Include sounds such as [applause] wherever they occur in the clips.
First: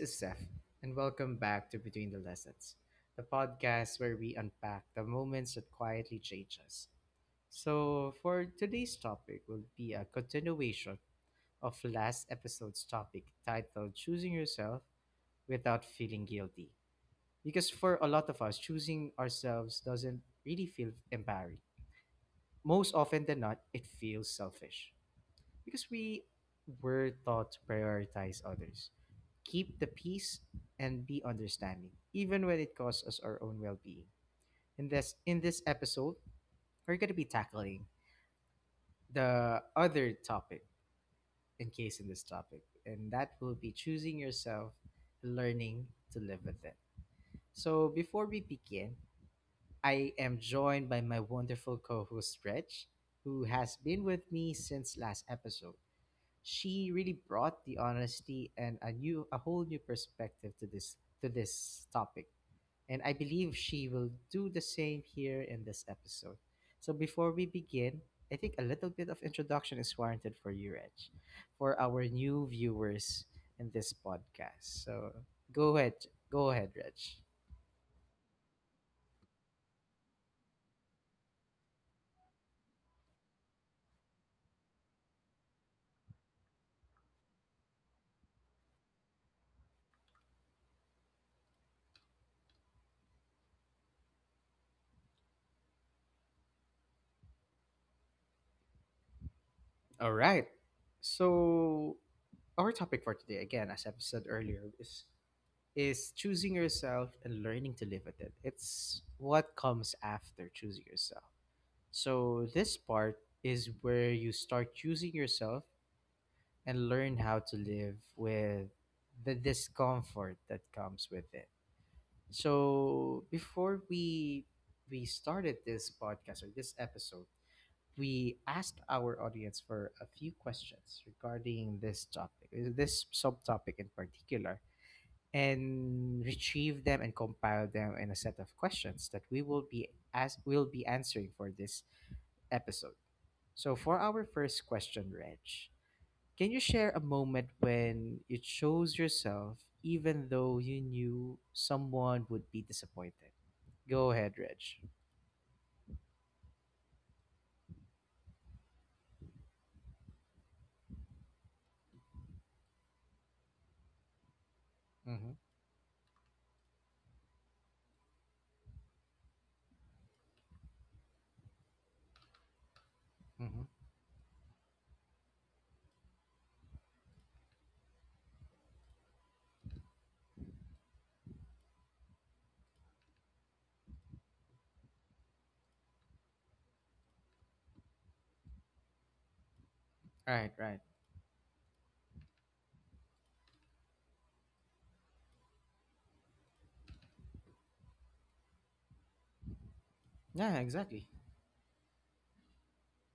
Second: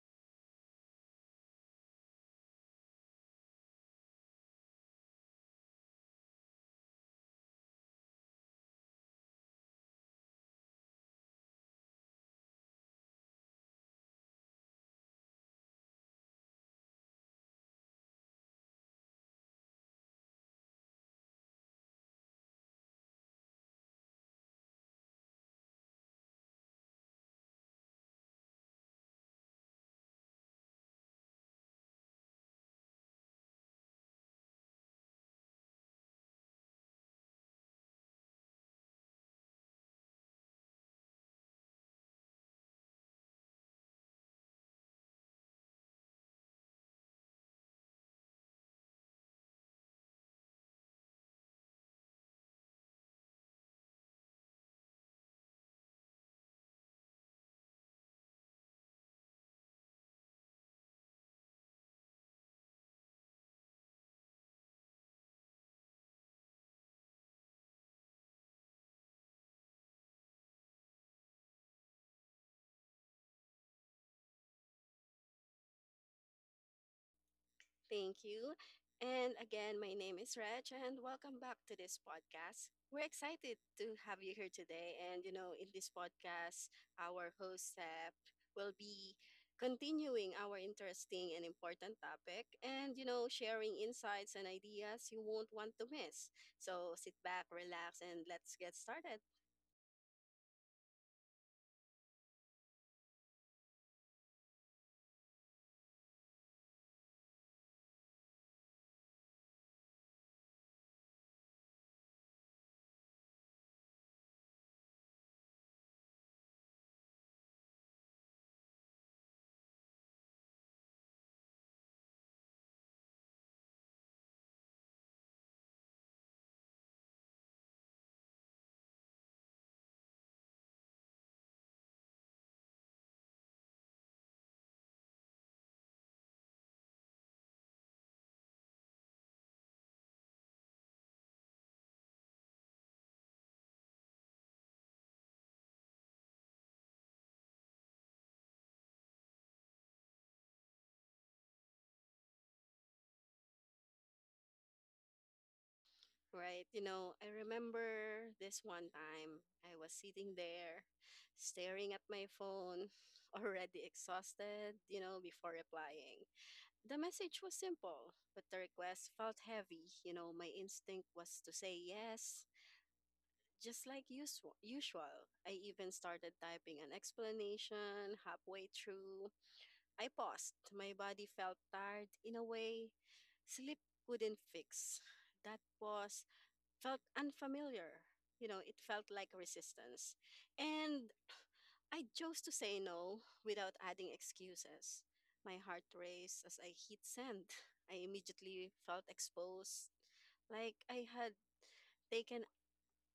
is Seth, and welcome back to Between the Lessons, the podcast where we unpack the moments that quietly change us. So, for today's topic, will be a continuation of last episode's topic titled Choosing Yourself Without Feeling Guilty. Because for a lot of us, choosing ourselves doesn't really feel empowering. Most often than not, it feels selfish because we were taught to prioritize others, keep the peace, and be understanding, even when it costs us our own well-being. In this episode, we're going to be tackling the other topic in in this topic, and that will be choosing yourself, learning to live with it. So before we begin, I am joined by my wonderful co-host Reg, who has been with me since last episode. She really brought the honesty and a whole new perspective to this topic, and I believe she will do the same here in this episode. So before we begin, I think a little bit of introduction is warranted for you, Reg, for our new viewers in this podcast. So go ahead, go ahead, Reg. Thank you. And again, my name is Reg, and welcome back to this podcast. We're excited to have you here today. And, you know, in this podcast, our host, Sep, will be continuing our interesting and important topic and, you know, sharing insights and ideas you won't want to miss. So sit back, relax, and let's get started. All right. So our topic for today, again, as I've said earlier, is choosing yourself and learning to live with it. It's what comes after choosing yourself. So this part is where you start choosing yourself and learn how to live with the discomfort that comes with it. So before we started this podcast or this episode, we asked our audience for a few questions regarding this topic, this subtopic in particular, and retrieved them and compiled them in a set of questions that we will be as will be answering for this episode. So for our first question, Reg, can you share a moment when you chose yourself even though you knew someone would be disappointed? Go ahead, Reg. Right. You know, I remember this one time I was sitting there staring at my phone, [laughs] already exhausted, you know, Mm-hmm. before replying. The message was simple, but the request felt heavy. You know, my instinct was to say yes, Mm-hmm. just like usual. I even started typing an explanation halfway through. I paused. My body felt tired in a way sleep couldn't fix. That pause felt unfamiliar. You know, it felt like resistance. Right, right. And I chose to say no without adding excuses. My heart raced as I hit send. I immediately felt exposed, Yeah, like exactly. I had taken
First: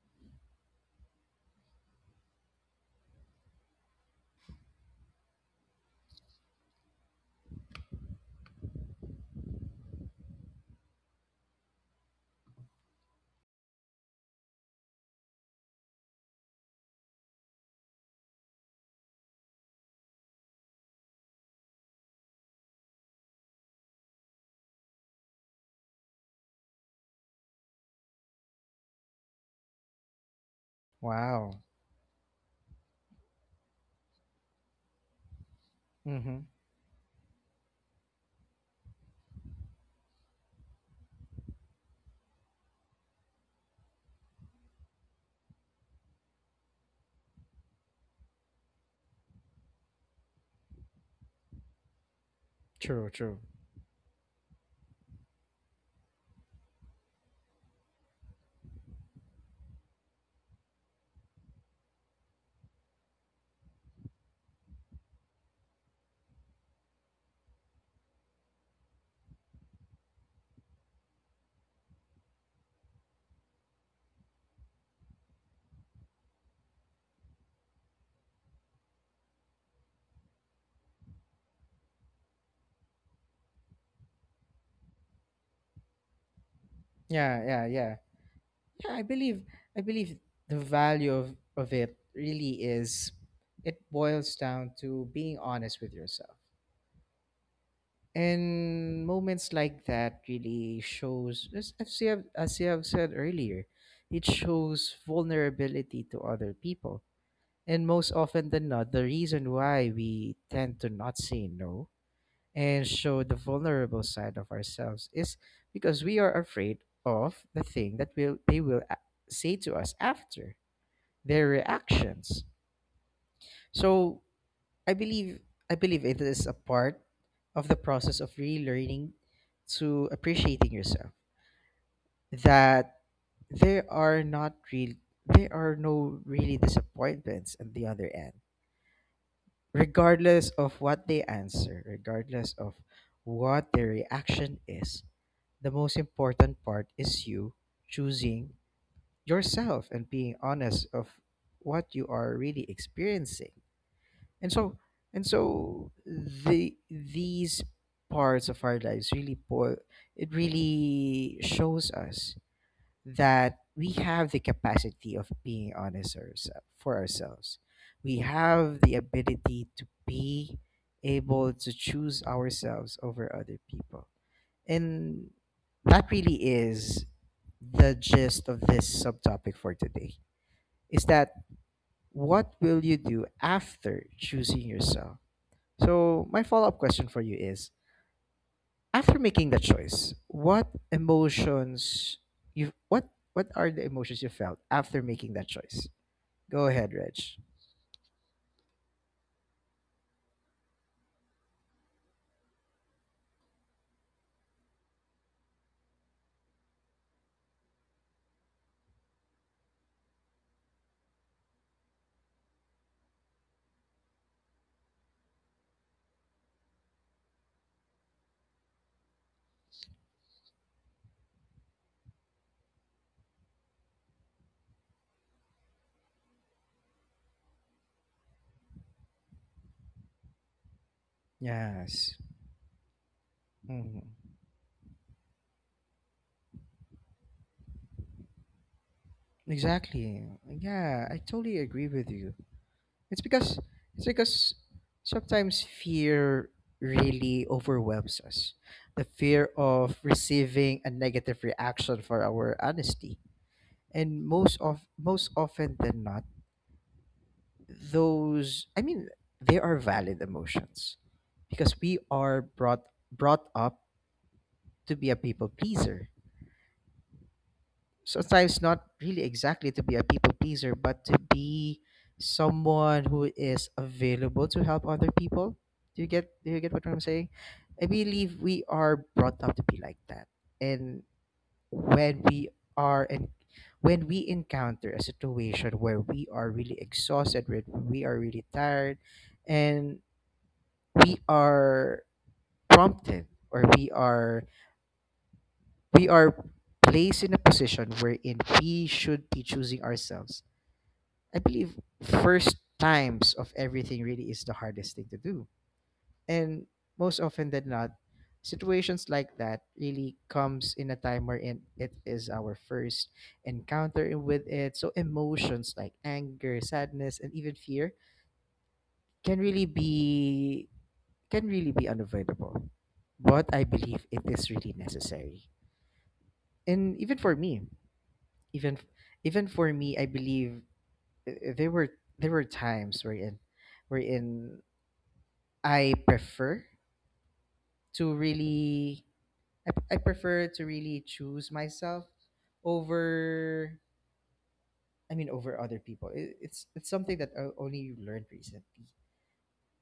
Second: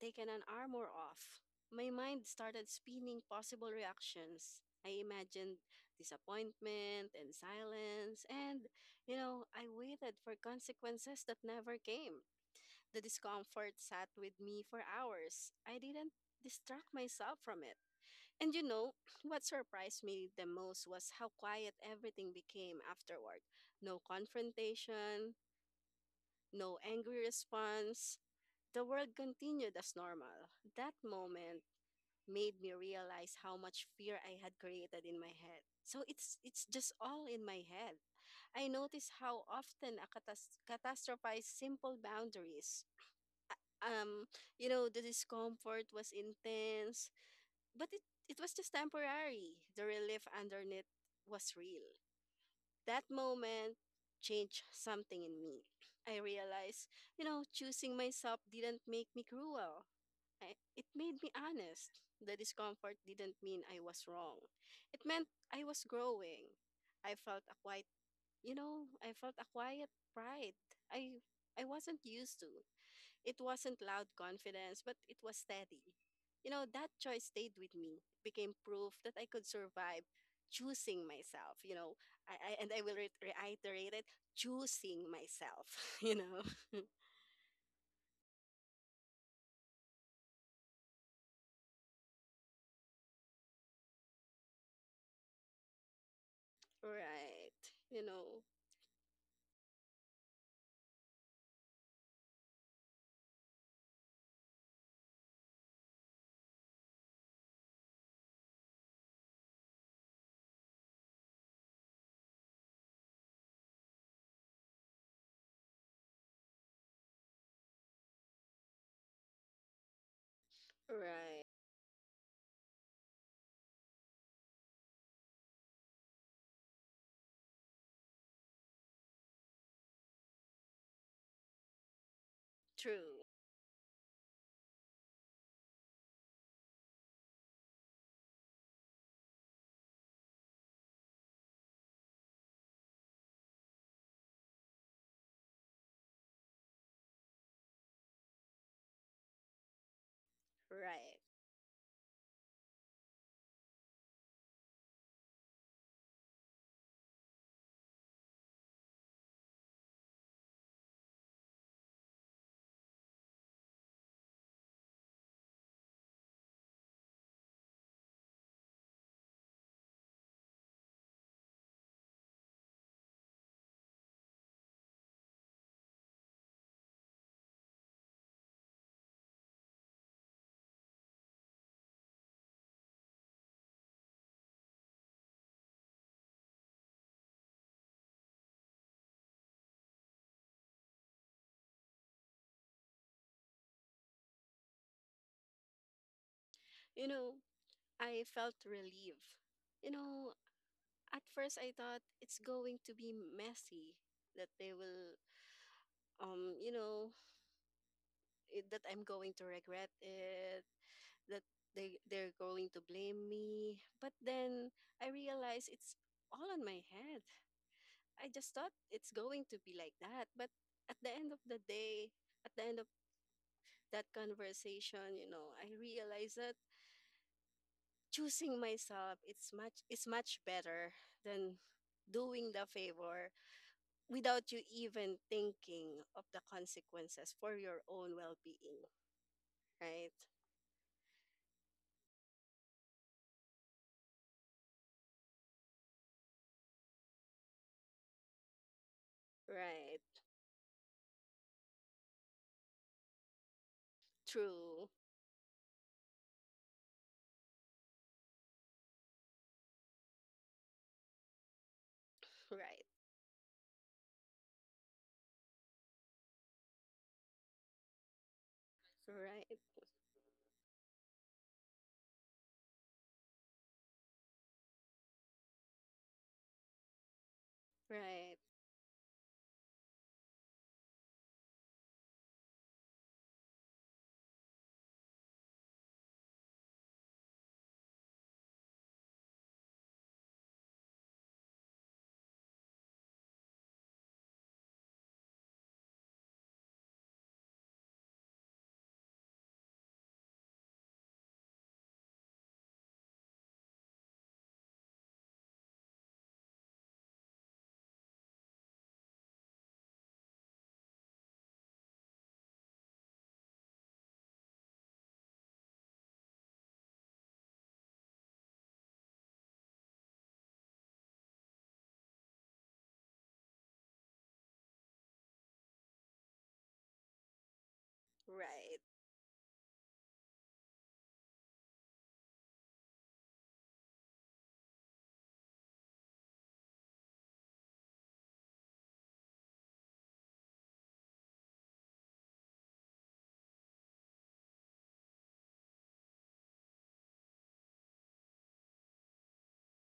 taken an armor off. My mind started spinning possible reactions. I imagined disappointment and silence, and you know, I waited for consequences that never came. The discomfort sat with me for hours. I didn't distract myself from it. And you know, [clears throat] what surprised me the most was how quiet everything became afterward. No confrontation, no angry response. The world continued as normal. That Wow. moment made me realize how much fear I had created in my head. So it's Mm-hmm. it's just all in my head. I notice how often I catastrophize simple boundaries. um you know, the discomfort was intense, but it was just temporary. The relief underneath was real. That True, true. moment changed something in me. I realized, you know, choosing myself didn't make me cruel. I, it made me honest. The discomfort didn't mean I was wrong, it meant I was growing. I felt a quiet, you know, I felt a quiet pride I wasn't used to. It wasn't loud confidence, but it was steady. You know, that choice stayed with me. It became proof that I could survive choosing myself, you know. I and I will reiterate it, choosing myself, [laughs] you know. [laughs] Yeah, yeah, yeah. Yeah, I believe the value of it really is it boils down to being honest with yourself. Right. You know. And moments like that really shows as you have said earlier, it shows vulnerability to other people. And most often than not, the reason why we tend to not say no and show the vulnerable side of ourselves is because we are afraid of the thing that will they will a- say to us after Right. their reactions. So i believe I believe it is a part of the process of relearning to appreciating yourself, that True. there are not real there are no really disappointments at the other end, regardless of what they answer, regardless of what their reaction is. The most important part is you choosing yourself and being honest of Right. what you are really experiencing. And so and so these parts of our lives really po- it really shows us that we have the capacity of being honest ourselves for ourselves. We have the ability to be able to choose ourselves over other people. And that really is the gist of this subtopic for today. Is that what will you do after choosing yourself? So my follow-up question for you is, after making that choice, emotions you what what are the emotions you felt after making that choice? Go ahead, You Reg. know, I felt relief. You know, at first I thought it's going to be messy, that they will, you know, it, that I'm going to regret it, that they're going to blame me. But then I realize it's all on my head. I just thought it's going to be like that, but at the end of the day, at the end of that conversation, you know, I realized that choosing myself it's much better than Yes. doing the favor Mhm. without you even thinking of the consequences for your own well-being, right? Exactly. Yeah, I totally agree with you. It's because it's because sometimes fear really overwhelms us. The fear of Right. receiving a negative reaction for our honesty. And most of True. most often than not, those I mean, they are valid emotions because we are brought Right. brought up to be a people pleaser, sometimes not really Right. exactly to be a people pleaser but to be someone who is available to help other people. Do you get what I'm saying? I Right. believe we are brought up to be like that, and when we are and when we encounter a situation where we are really exhausted, where we are really tired, and we are prompted, or we are placed in a position wherein we should be choosing ourselves. I believe first times of everything really is the hardest thing to do, and most often than not, situations like that really comes in a time wherein it is our first encounter with it. So emotions like anger, sadness, and even fear can really be unavoidable, but I believe it is really necessary. And even Right, even for me, I believe uh, uh, there were there were times wherein I prefer to really I prefer to really choose myself over I mean over other people. It's something that I only learned recently.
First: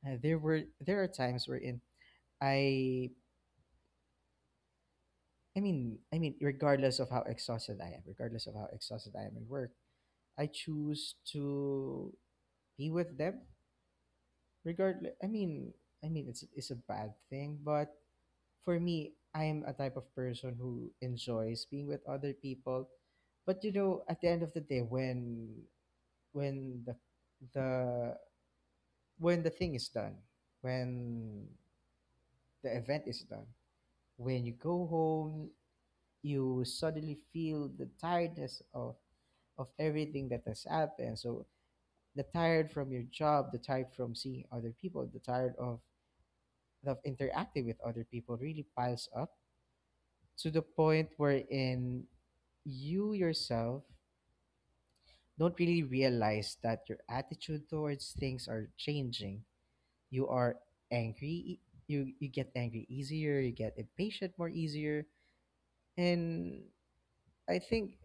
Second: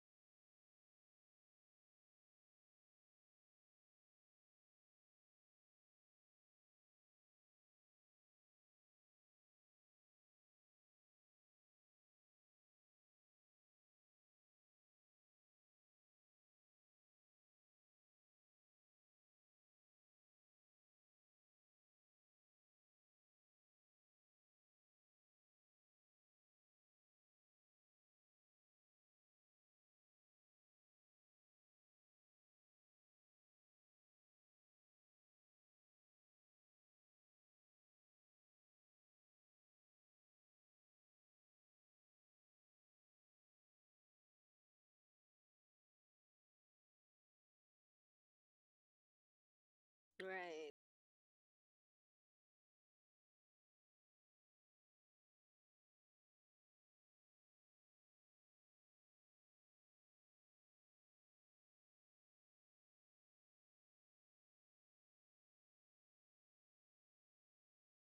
There are times wherein I I mean, regardless of how exhausted I am, regardless of how exhausted I am at work, I choose to be with them. Regardless, I mean, it's a bad thing, but for me, I am a type of person who enjoys being with other people. But at the end of the day, when the when the thing is done, when the event is done, when you go home, you suddenly feel the tiredness of everything that has happened. So the tired from your job, the tired from seeing other people, the tired of interacting with other people really piles up to the right. point wherein you yourself don't really realize that your attitude towards things are changing. You are angry, e- you get angry easier, you get impatient more easier, and I think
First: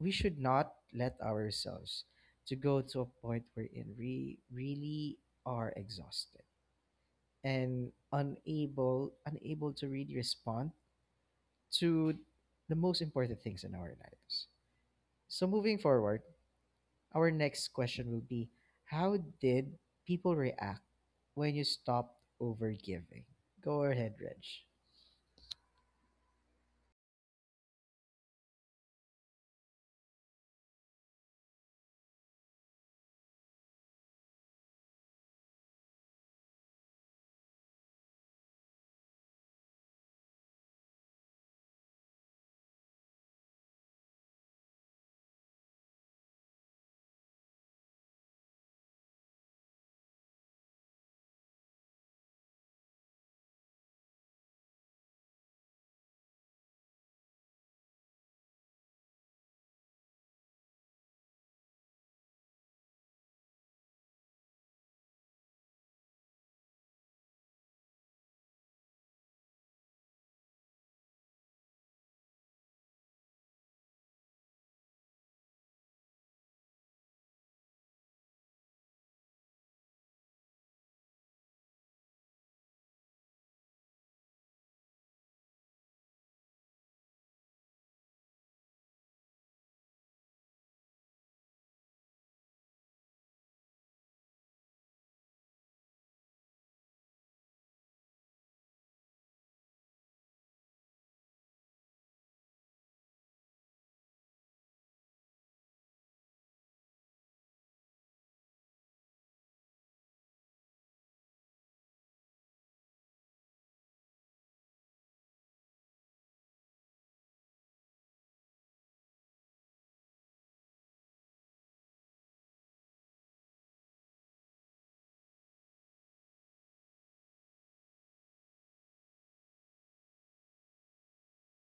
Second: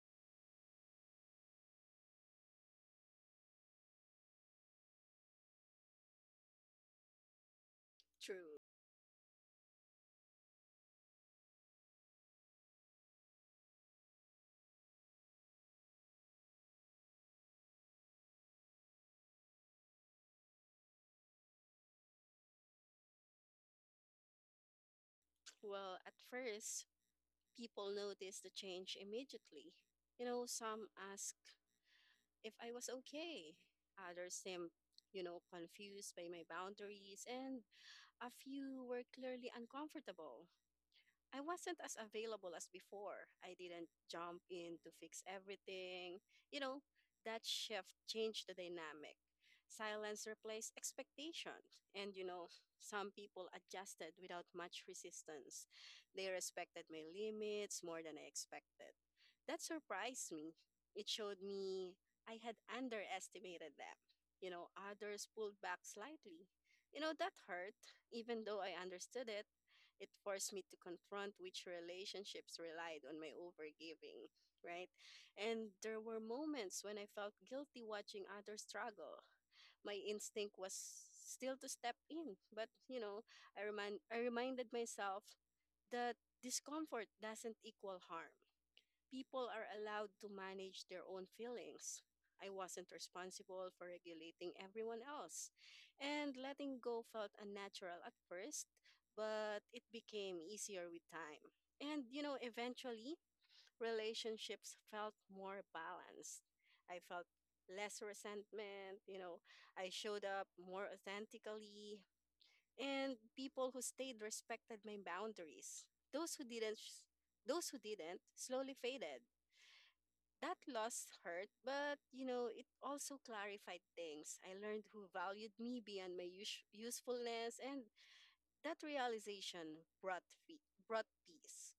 we should not let ourselves to go to a point wherein we really are exhausted and True. unable to really respond to the most important things in our lives. So moving forward, our next question will be: how did people react when you stopped overgiving? Go ahead, Reg. Well, at first, people noticed the change immediately. You know, some asked if I was okay. Others seemed, you know, confused by my boundaries, and a few were clearly uncomfortable. I wasn't as available as before. I didn't jump in to fix everything. You know, that shift changed the dynamic. Silence replaced expectation. And, you know, some people adjusted without much resistance. They respected my limits more than I expected. That surprised me. It showed me I had underestimated them. You know, others pulled back slightly. You know, that hurt, even though I understood it. It forced me to confront which relationships relied on my overgiving, right? And there were moments when I felt guilty watching others struggle. My instinct was still to step in, but you know, I reminded myself that discomfort doesn't equal harm. People are allowed to manage their own feelings. I wasn't responsible for regulating everyone else. And letting go felt unnatural at first, but it became easier with time. And, you know, eventually, relationships felt more balanced. I felt less resentment, you know, I showed up more authentically, and people who stayed respected my boundaries. Those who didn't, those who didn't slowly faded. That loss hurt, but you know, it also clarified things. I learned who valued me beyond my usefulness, and that realization brought brought peace.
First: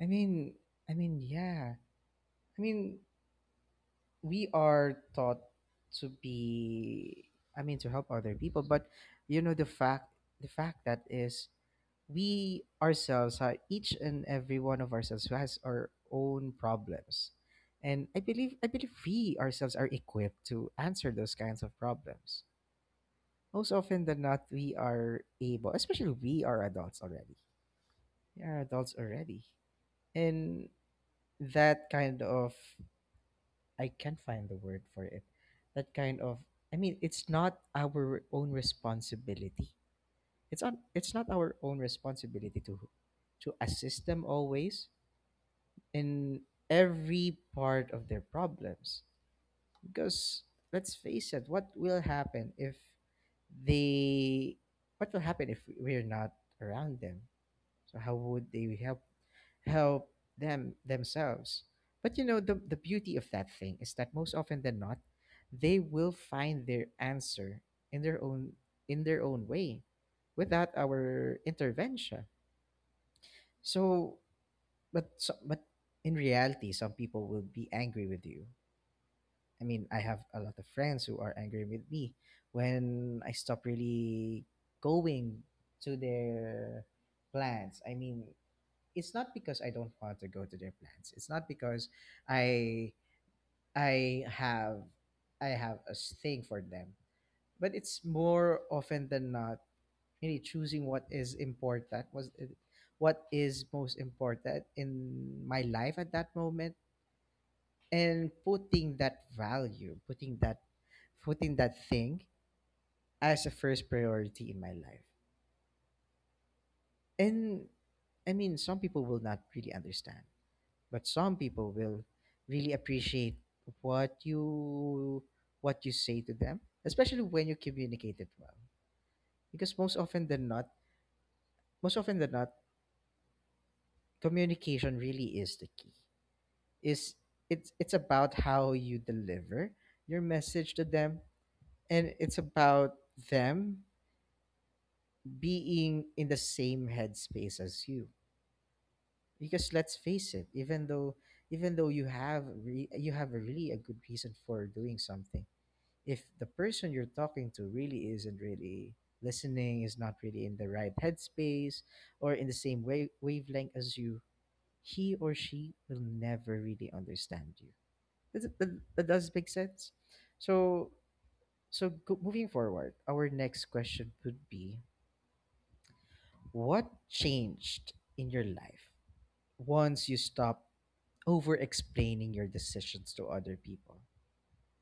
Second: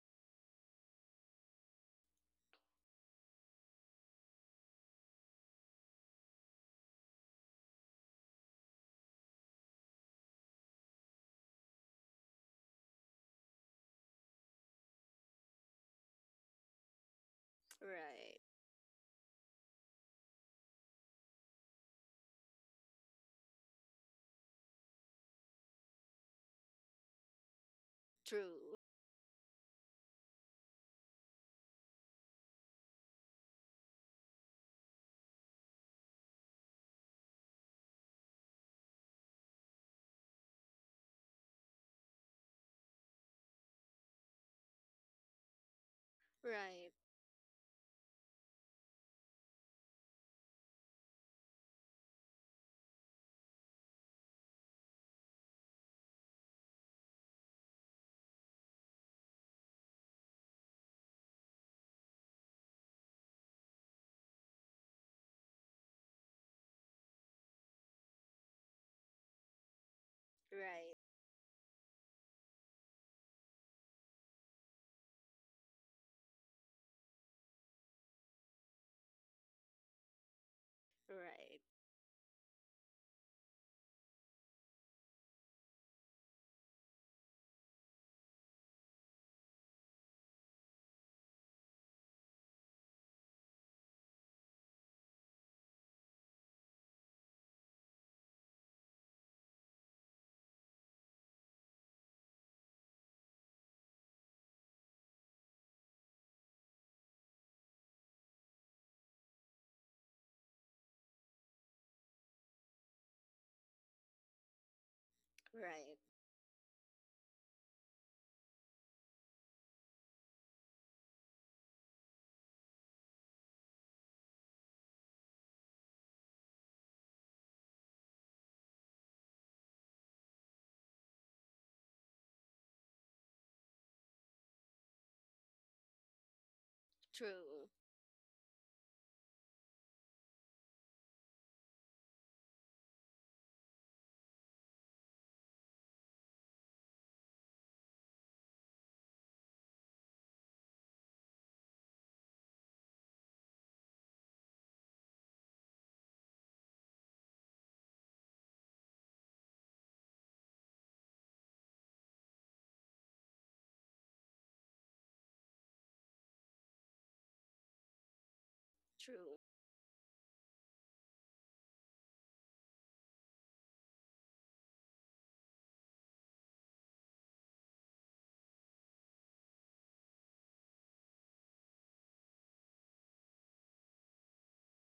I mean, I mean, yeah. I mean, we are taught to be I mean to help other people. But you know the fact the fact that is, we ourselves are each and every one of ourselves who has our own problems, and i Right. believe i believe we ourselves are equipped to answer those kinds of problems. Most often than not, we are able, especially we are adults already we are True. adults already and that kind of, I can't find the word for it. That kind of, I mean, it's not our own responsibility. It's not our own responsibility to assist them always in Right. every part of their problems. Because let's face it, what will happen if they what will happen if we're not around them? So how would they help them themselves. But the beauty of that thing is that, most often than not, they will find their answer in their own in their own way without Right. our intervention. So so, but in reality, some people will be angry with you. I mean, I have a lot of friends who are Right. angry with me when I stop really going to their plans. I mean, it's not because I don't want to go to their plans. It's not because I I have I have a thing for them. But it's more often than not really choosing what is important was what is most important in my life at that moment, and putting that value, putting that thing as a first priority in my life. Right. And I mean, some people will not really understand, but some people will really appreciate what you what you say to them, especially when you communicate it well. Because most often than not, communication really is the key. is True. it's it's about how you deliver your message to them, and it's about them being in the same headspace as you. Because let's face it, even though you have a really a good reason for doing something, if the person you're talking to really isn't really listening, is not really in the right headspace, or in the same way wavelength as you, he or she will never really understand you. That does True. make sense. So, so, moving forward, our next question would be: what changed in your life once you stopped over-explaining your decisions to other people?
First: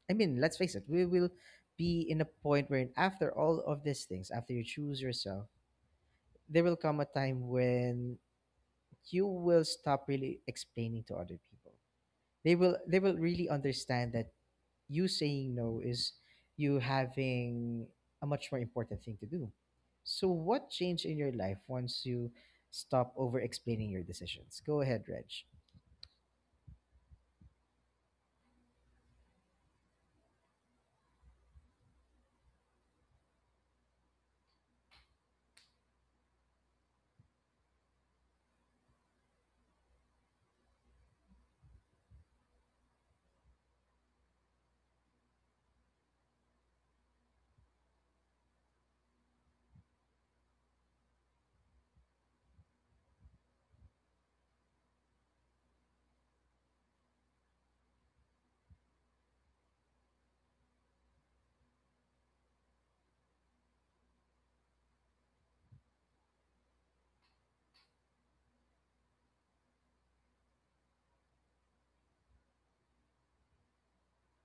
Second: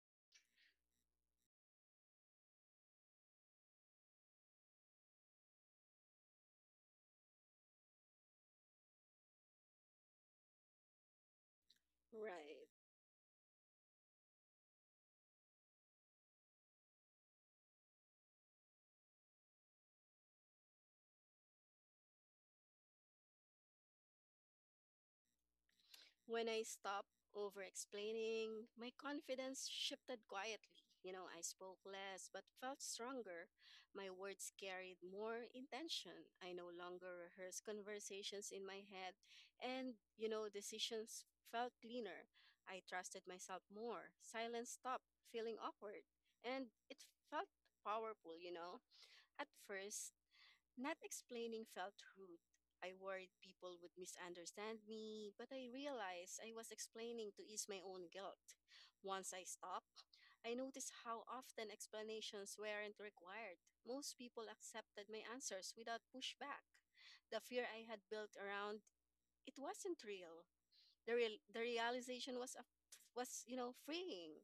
I mean, let's face it, we will be in a point where, after all of these things, after you choose yourself, there will come a time when you will stop really explaining to other people. They Right. will they will really understand that you saying no is you having a much more important thing to do. So what changed in your life once you stop over explaining your decisions? Go ahead, Reg. When I stopped over explaining, my confidence shifted quietly. You know, I spoke less but felt stronger. My words carried more intention. I no longer rehearsed conversations in my head, and, you know, decisions felt cleaner. I trusted myself more. Silence stopped feeling awkward, and it felt powerful, you know. At first, not explaining felt rude. I worried people would misunderstand me, but I realized I was explaining to ease my own guilt. Once I stopped, I noticed how often explanations weren't required. Most people accepted my answers without pushback. The fear I had built around it wasn't real. The realization was a, was you know, freeing.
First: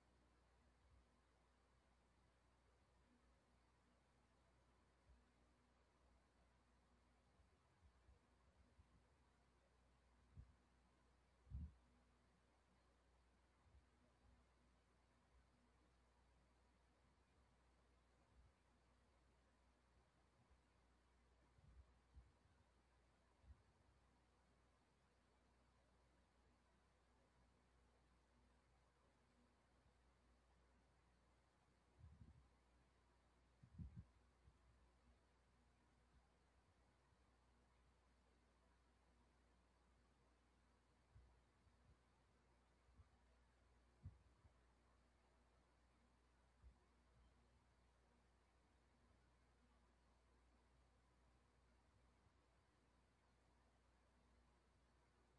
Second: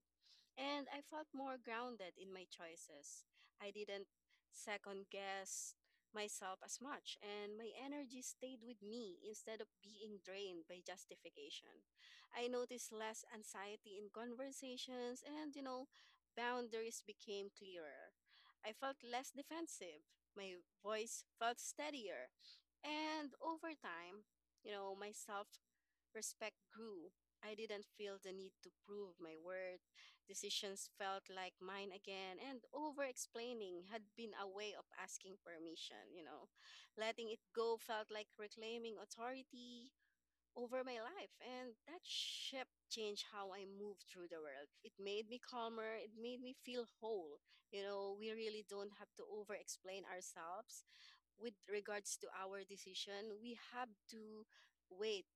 And I felt more grounded in my choices. I didn't second guess myself as much, and my energy stayed with me instead of being drained by justification. I noticed less anxiety in conversations, and you know, boundaries became clearer. I felt less defensive. My voice felt steadier. And over time, you know, my self respect grew. I didn't feel the need to prove my worth. Decisions felt like mine again, and over explaining had been a way of asking permission, you know. Letting it go felt like reclaiming authority over my life, and that shift changed how I moved through the world. It made me calmer, it made me feel whole. You know, we really don't have to over explain ourselves with regards to our decision. We have to wait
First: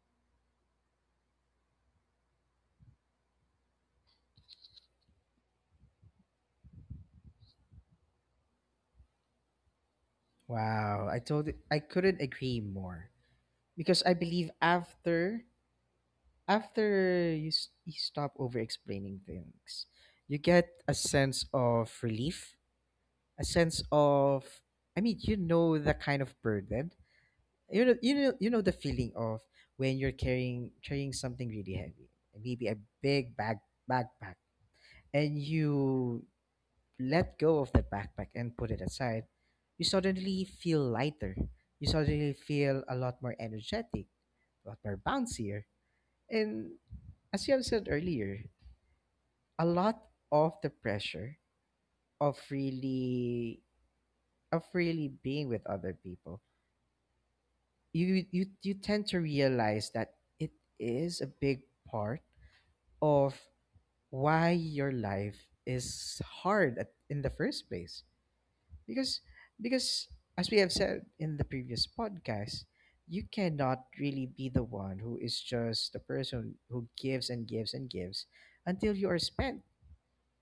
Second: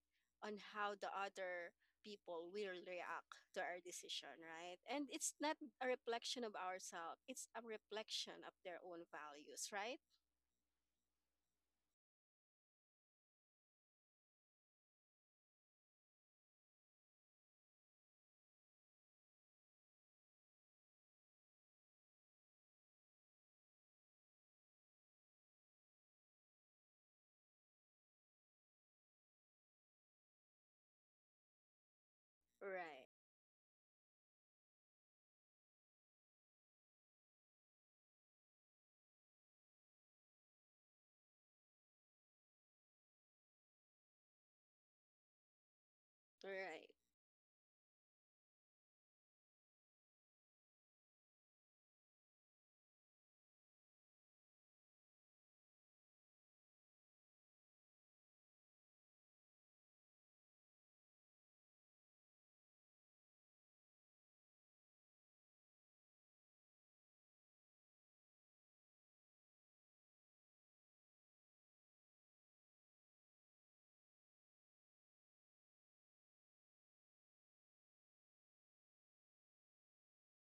on how the other people will react to our decision, right? And it's not a reflection of ourselves, it's a reflection of their own values, right? Wow, I told I couldn't agree more, because I believe after you stop over explaining things. You get a sense of relief, a sense of, the kind of burden. You know the feeling of when you're carrying something really heavy. Maybe a Right, big bag, backpack, and you let go of that backpack and put it aside. You suddenly feel lighter, you suddenly feel a lot more energetic, a lot more bouncier. And right. as you have said earlier, a lot of the pressure of really being with other people, you tend to realize that it is a big part of why your life is hard in the first place, because because as we have said in the previous podcast, you cannot really be the one who is just the person who gives and gives and gives until you are spent.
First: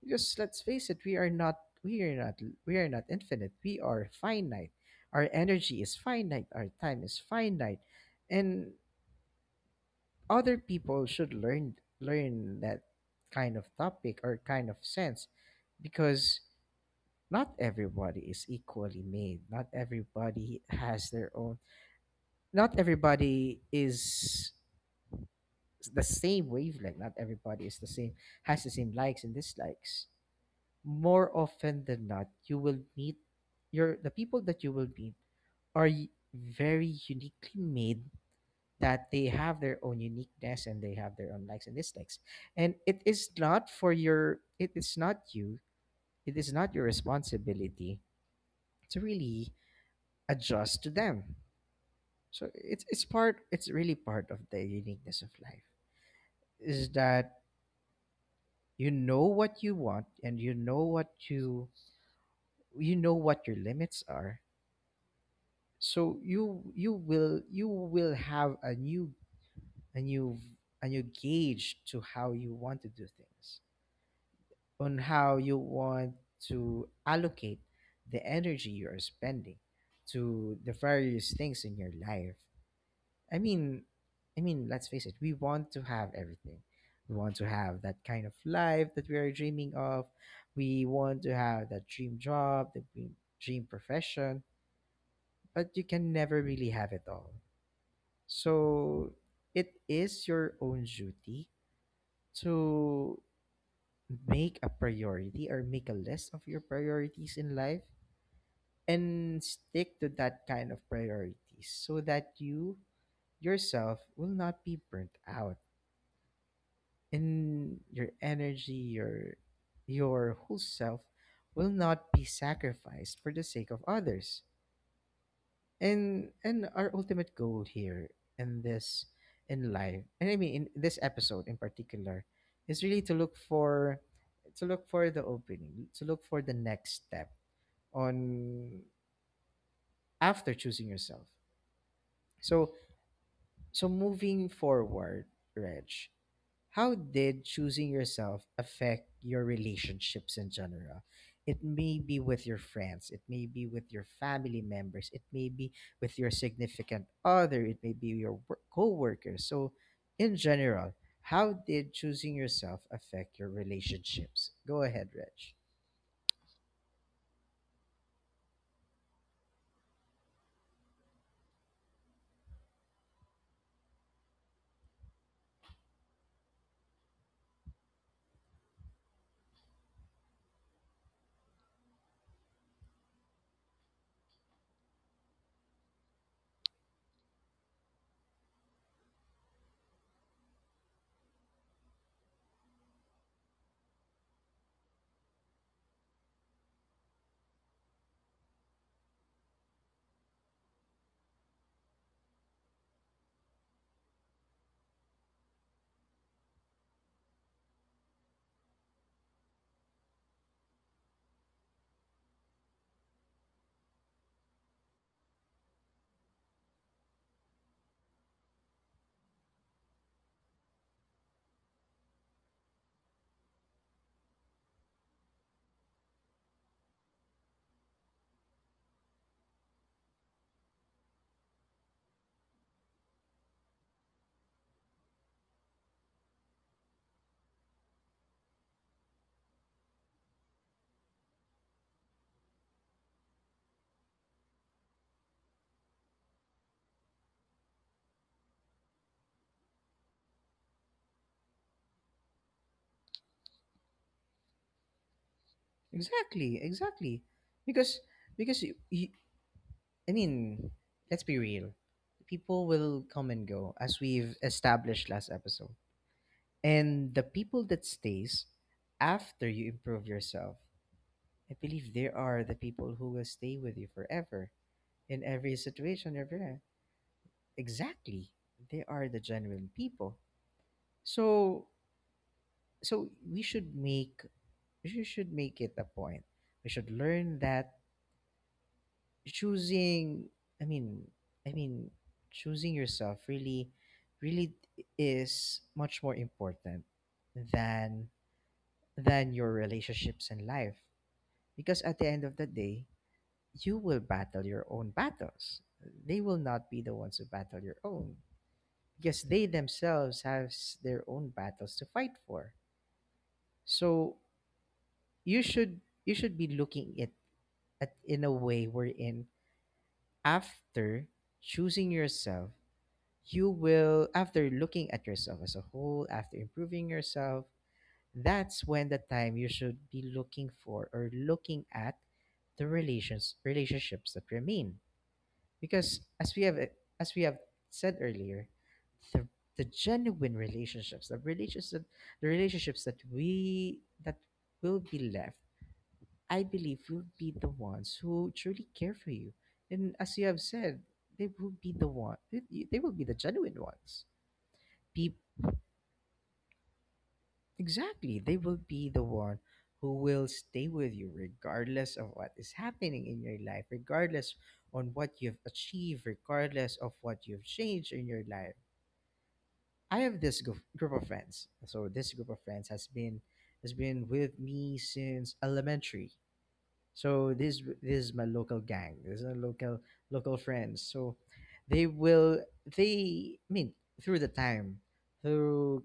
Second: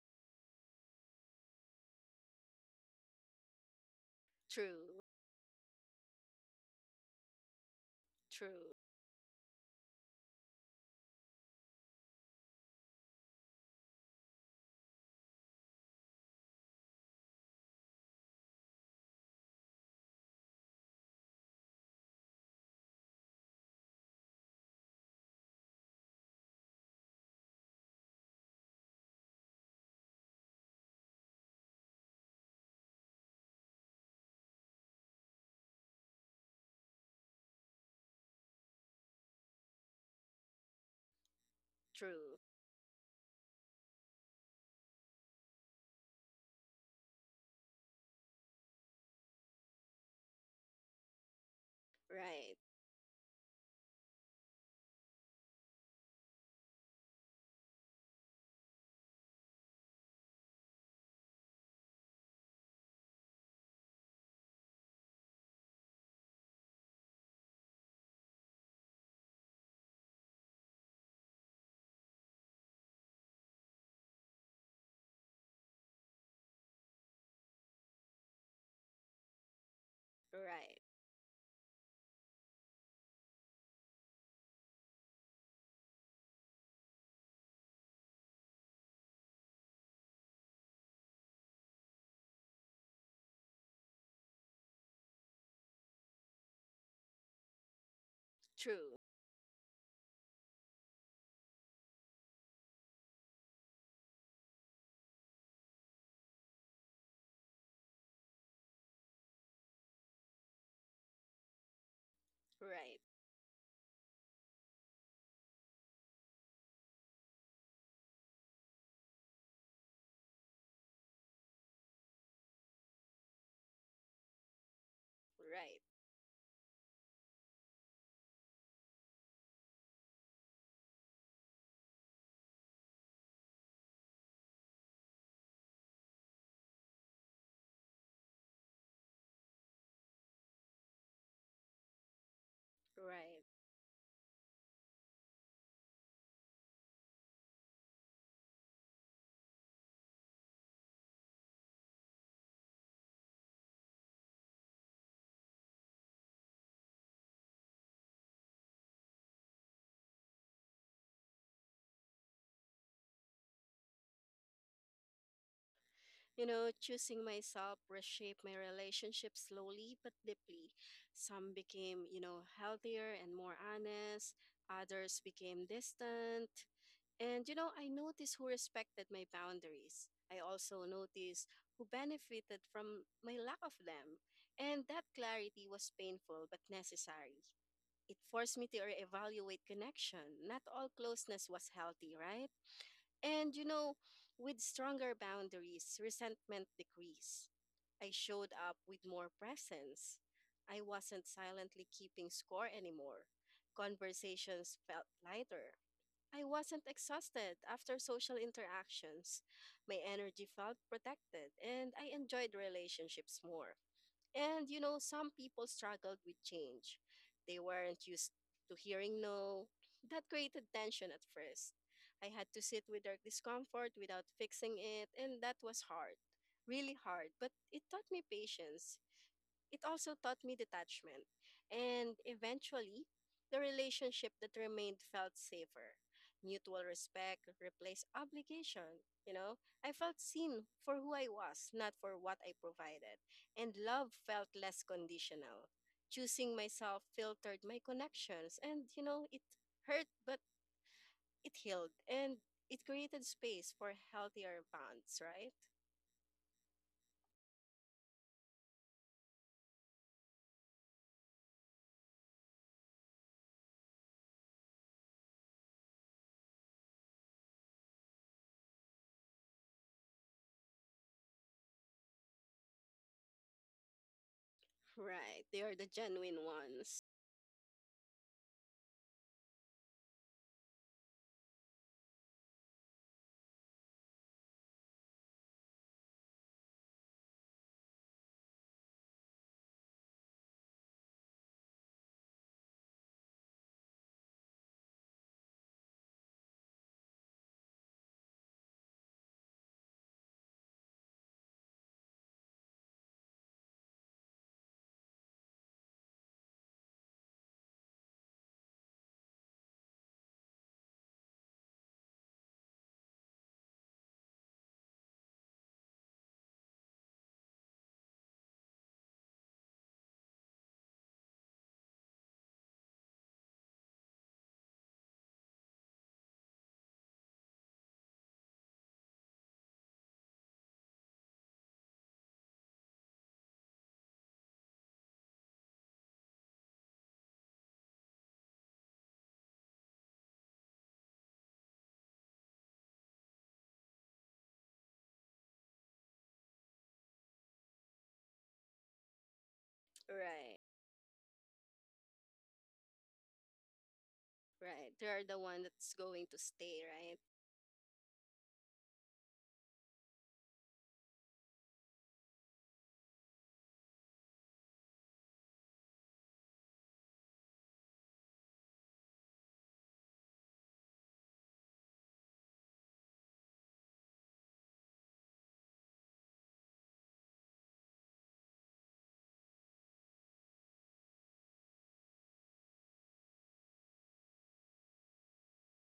Because let's face it, we are not we are not infinite. We are finite. True, Our energy is finite. Our time is finite, and true, other people should learn that kind of topic or kind of sense, because not everybody is equally made. Not everybody has their own. Not everybody is the same wavelength. Not everybody is the same, has the same likes and dislikes. More often than not, you will meet, your the people that you will meet are very uniquely made, that they have their own uniqueness and they have their own likes and dislikes. true. And it is not for your it is not you, it is not your responsibility to really adjust to them. So Right, it's really part of the uniqueness of life. Is that you know what you want, and you know what your limits are. So you you will have a new a new gauge to how you want to do things, on how you want to allocate the energy you are spending to the right. various things in your life. I mean i mean let's face it, we want to have everything, we want to have that kind of life that we are dreaming of. We want to have that dream job, the dream profession, but you can never really have it all. True, So it is your own duty to make a priority or make a list of your priorities in life, and stick to that kind of priorities so that you right, yourself will not be burnt out, and your energy, your whole self will not be sacrificed for the sake of others. right, And our ultimate goal here in this in life, and in this episode in particular, is really to look for the opening, to look for the next step on after choosing yourself. so right. so moving forward, Reg, how did choosing yourself affect your relationships in general? It may be with your friends, it may be with your family members, it may be with your significant other, it may be your co-workers. So in general, how did choosing yourself affect your relationships? Go ahead, Reg. You know, choosing myself reshaped my relationship slowly but deeply. Some became, you know, healthier and more honest, others became distant. And, you know, I noticed who respected my boundaries. I also noticed who benefited from my lack of them. And that clarity was painful but necessary. It forced me to reevaluate connection. Not all closeness was healthy, right? And you know, with stronger boundaries, resentment decreased. I showed up with more presence. I wasn't silently keeping score anymore. Conversations felt lighter. I wasn't exhausted after social interactions. My energy felt protected, and I enjoyed relationships more. And you know, some people struggled with change. They weren't used to hearing no. That created tension at first. I had to sit with their discomfort without fixing it, and that was hard, really hard. But it taught me patience. It also taught me detachment, and eventually, the relationship that remained felt safer. Mutual respect replaced obligation. You know, I felt seen for who I was, not for what I provided, and love felt less conditional. Choosing myself filtered my connections, and you know, it hurt, but it healed, and it created space for healthier bonds, right? Exactly, exactly. Because because I mean, let's be real. People will come and go, as we've established last episode. And the people that stays after you improve yourself, I believe there are the people who will stay with you forever in Right. every They are the situation you're genuine in. ones. Exactly. They are the genuine people. So so we should make it a point. We should learn that choosing, i mean I mean, choosing yourself really, really is much more important than your relationships in life, because at the end of the day, you will battle your own battles. They will not be the ones who battle your own, because they themselves have their own battles to fight for. So you should you should be looking it at in a way wherein, after choosing yourself, you will after looking at yourself as a whole, after improving yourself, that's when the time you should be looking for or looking at the relationships that remain. Because as we have said earlier, the the genuine relationships, the relationships, the relationships that will be left, I believe will be the ones who truly care for you. And as you have Right. said, they will be the one, they will be the genuine ones. Right. Peop They're the one that's going to stay, right? Exactly, they will be the one who will stay with you regardless of what is happening in your life, regardless on what you've achieved, regardless of what you've changed in your life. I have this group of friends. So this group of friends has been with me since elementary. So this is my local gang. This is a local friends. So they will, they I mean through the time, through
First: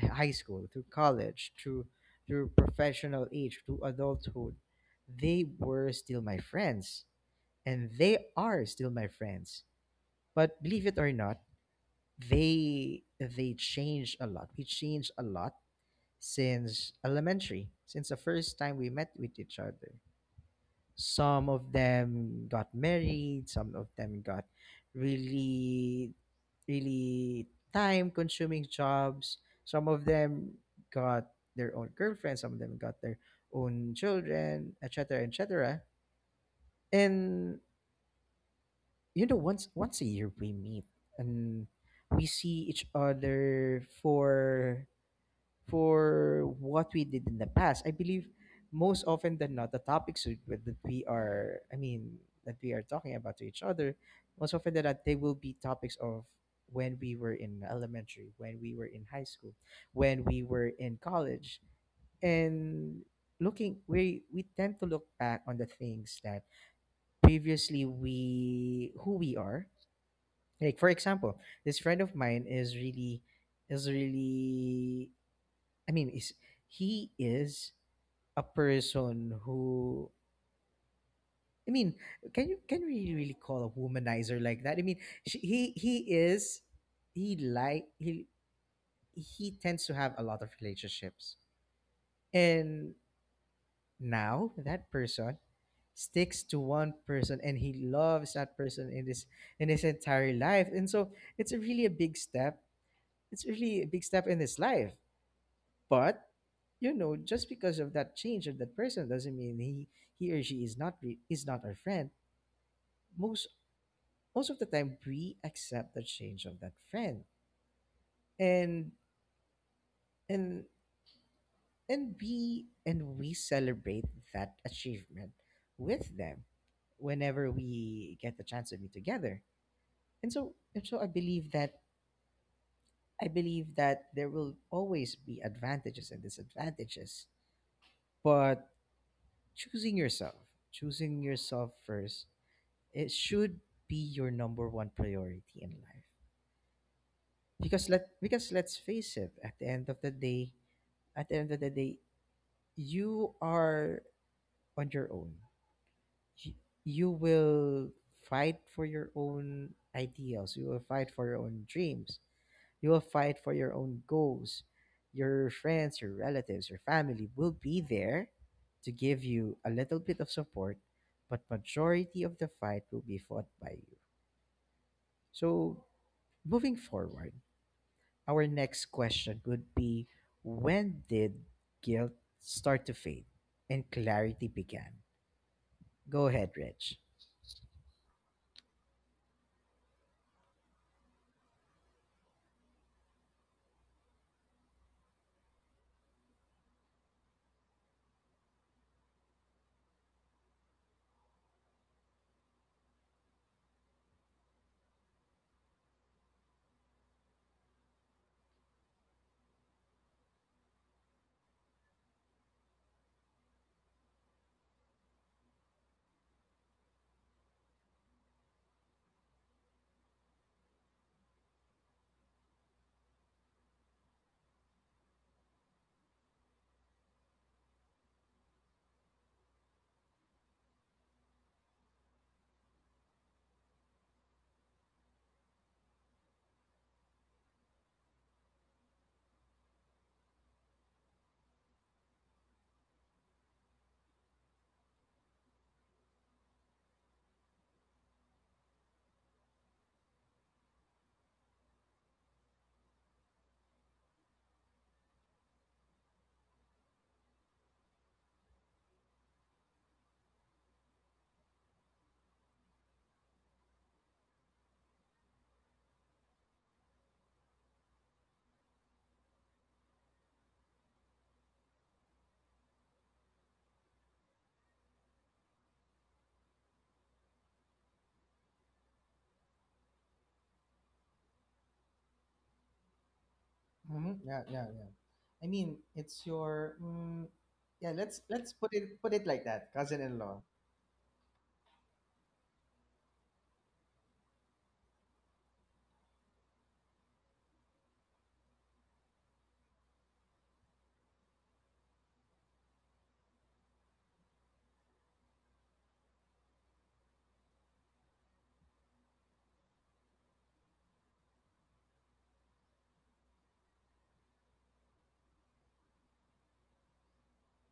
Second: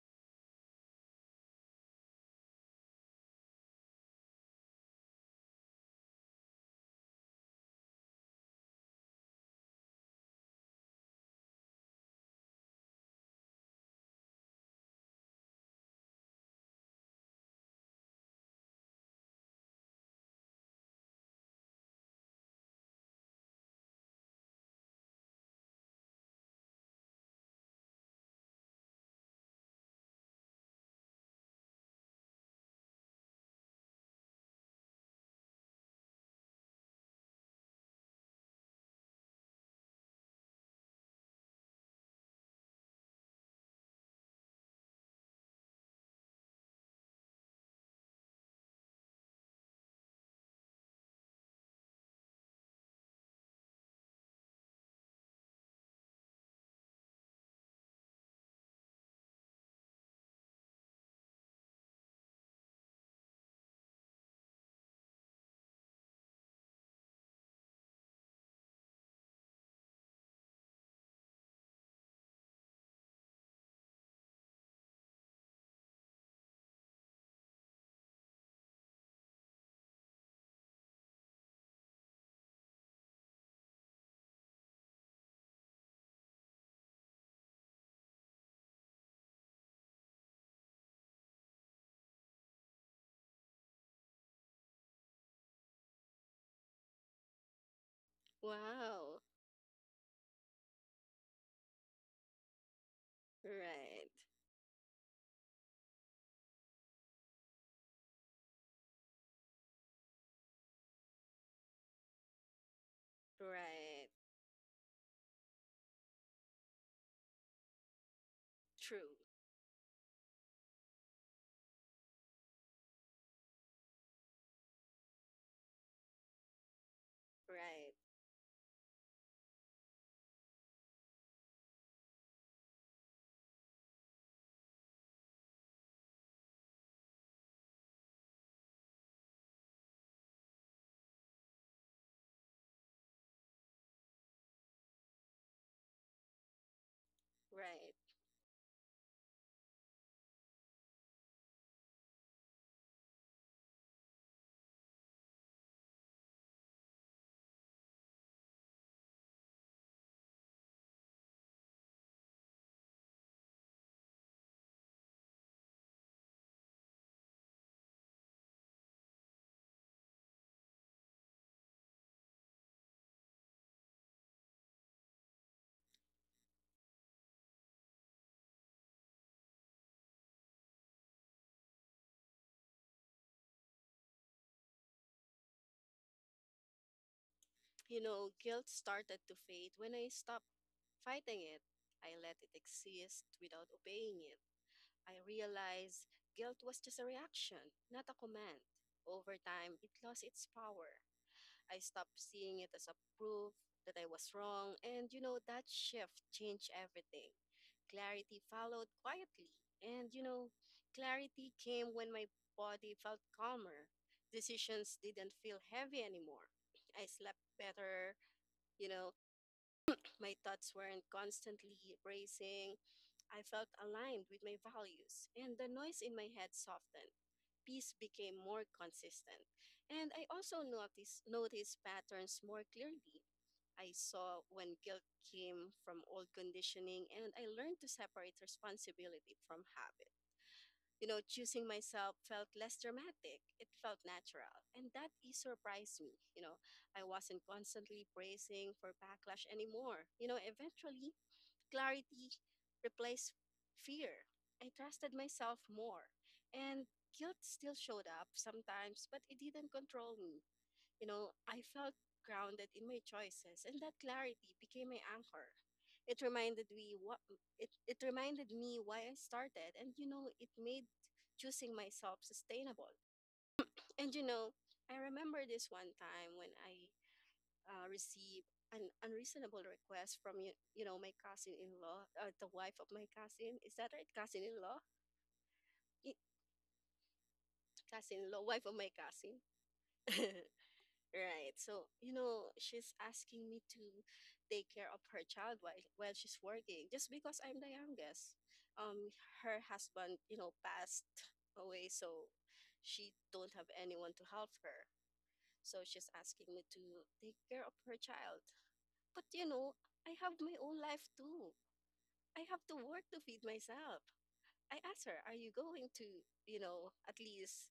high school, through college, through professional age to adulthood, they were still my friends, and they are still my friends. But believe it or not, they changed a lot. We changed a lot since elementary, since the first time we met with each other. Some of them got married, some of them got really, really time consuming jobs. Some of them got their own girlfriends, some of them got their own children, etc., etc. And you know, once a year we meet, and we see each other for what we did in the past. I believe most often than not, the topics that we are, I mean, that we are talking about to each other, most often than not, they will be topics of when we were in elementary, when we were in high school, when we were in college. And looking we tend to look back on the things that previously we who we are. Like, for example, this friend of mine is really, is really I mean, is he is a person who, I mean, can we really call a womanizer like that? I mean, she, he is he like he tends to have a lot of relationships. And now that person sticks to one person, and he loves that person in Wow. his, in his entire life. And so it's a really a big step. It's really a big Right. step in his life. But you know, just because of that change of that person doesn't mean he or she is not re- is not our friend. Most Right. Most of the time, we accept the change of that friend, and True. and and we celebrate that achievement with them whenever Right. we get the chance to be together. And so I believe that there will always be advantages and disadvantages. But choosing yourself, choosing yourself first, it should be your number one priority in life, because Right. Let's face it, at the end of the day, at the end of the day you are on your own. Y- you will fight for your own ideals, you will fight for your own dreams, you will fight for your own goals. Your friends, your relatives, your family will be there to give you a little bit of support, but majority of the fight will be fought by you. So moving forward, our next question would be: when did guilt start to fade and clarity began? Go ahead, Rich. You know, guilt started to fade when I stopped fighting it. I let it exist without obeying it. I realized guilt was just a reaction, not a command. Over time, it lost its power. I stopped seeing it as a proof that I was wrong. And you know, that shift changed everything. Clarity followed quietly. And you know, clarity came when my body felt calmer. Decisions didn't feel heavy anymore. I slept better. You know, [clears throat] my thoughts weren't constantly racing. I felt aligned with my values. And the noise in my head softened. Peace became more consistent. And I also noticed patterns more clearly. I saw when guilt came from old conditioning, and I learned to separate responsibility from habit. You know, choosing myself felt less dramatic. It felt natural. And that is surprised me. You know, I wasn't constantly bracing for backlash anymore. You know, eventually, clarity replaced fear. I trusted myself more. And guilt still showed up sometimes, but it didn't control me. You know, I felt grounded in my choices, and that clarity became my anchor. It reminded me what it, it reminded me why I started, and you know, it made choosing myself sustainable. And you know, I remember this one time when I received an unreasonable request from you, you know, my cousin-in-law, the wife of my cousin. Is that right? Hmm, yeah, yeah, Cousin-in-law? yeah. I mean, I- it's your, mm, yeah. Let's Cousin-in-law, let's wife put of my it put it cousin. like that, [laughs] cousin-in-law. Right. So, you know, she's asking me to take care of her child while she's working just because I'm the youngest. Um, Her husband, you know, passed away, so she don't have anyone to help her. So she's asking me to take care of her child. But you know, I have my own life too. I have to work to feed myself. I asked her, "Are you going to, at least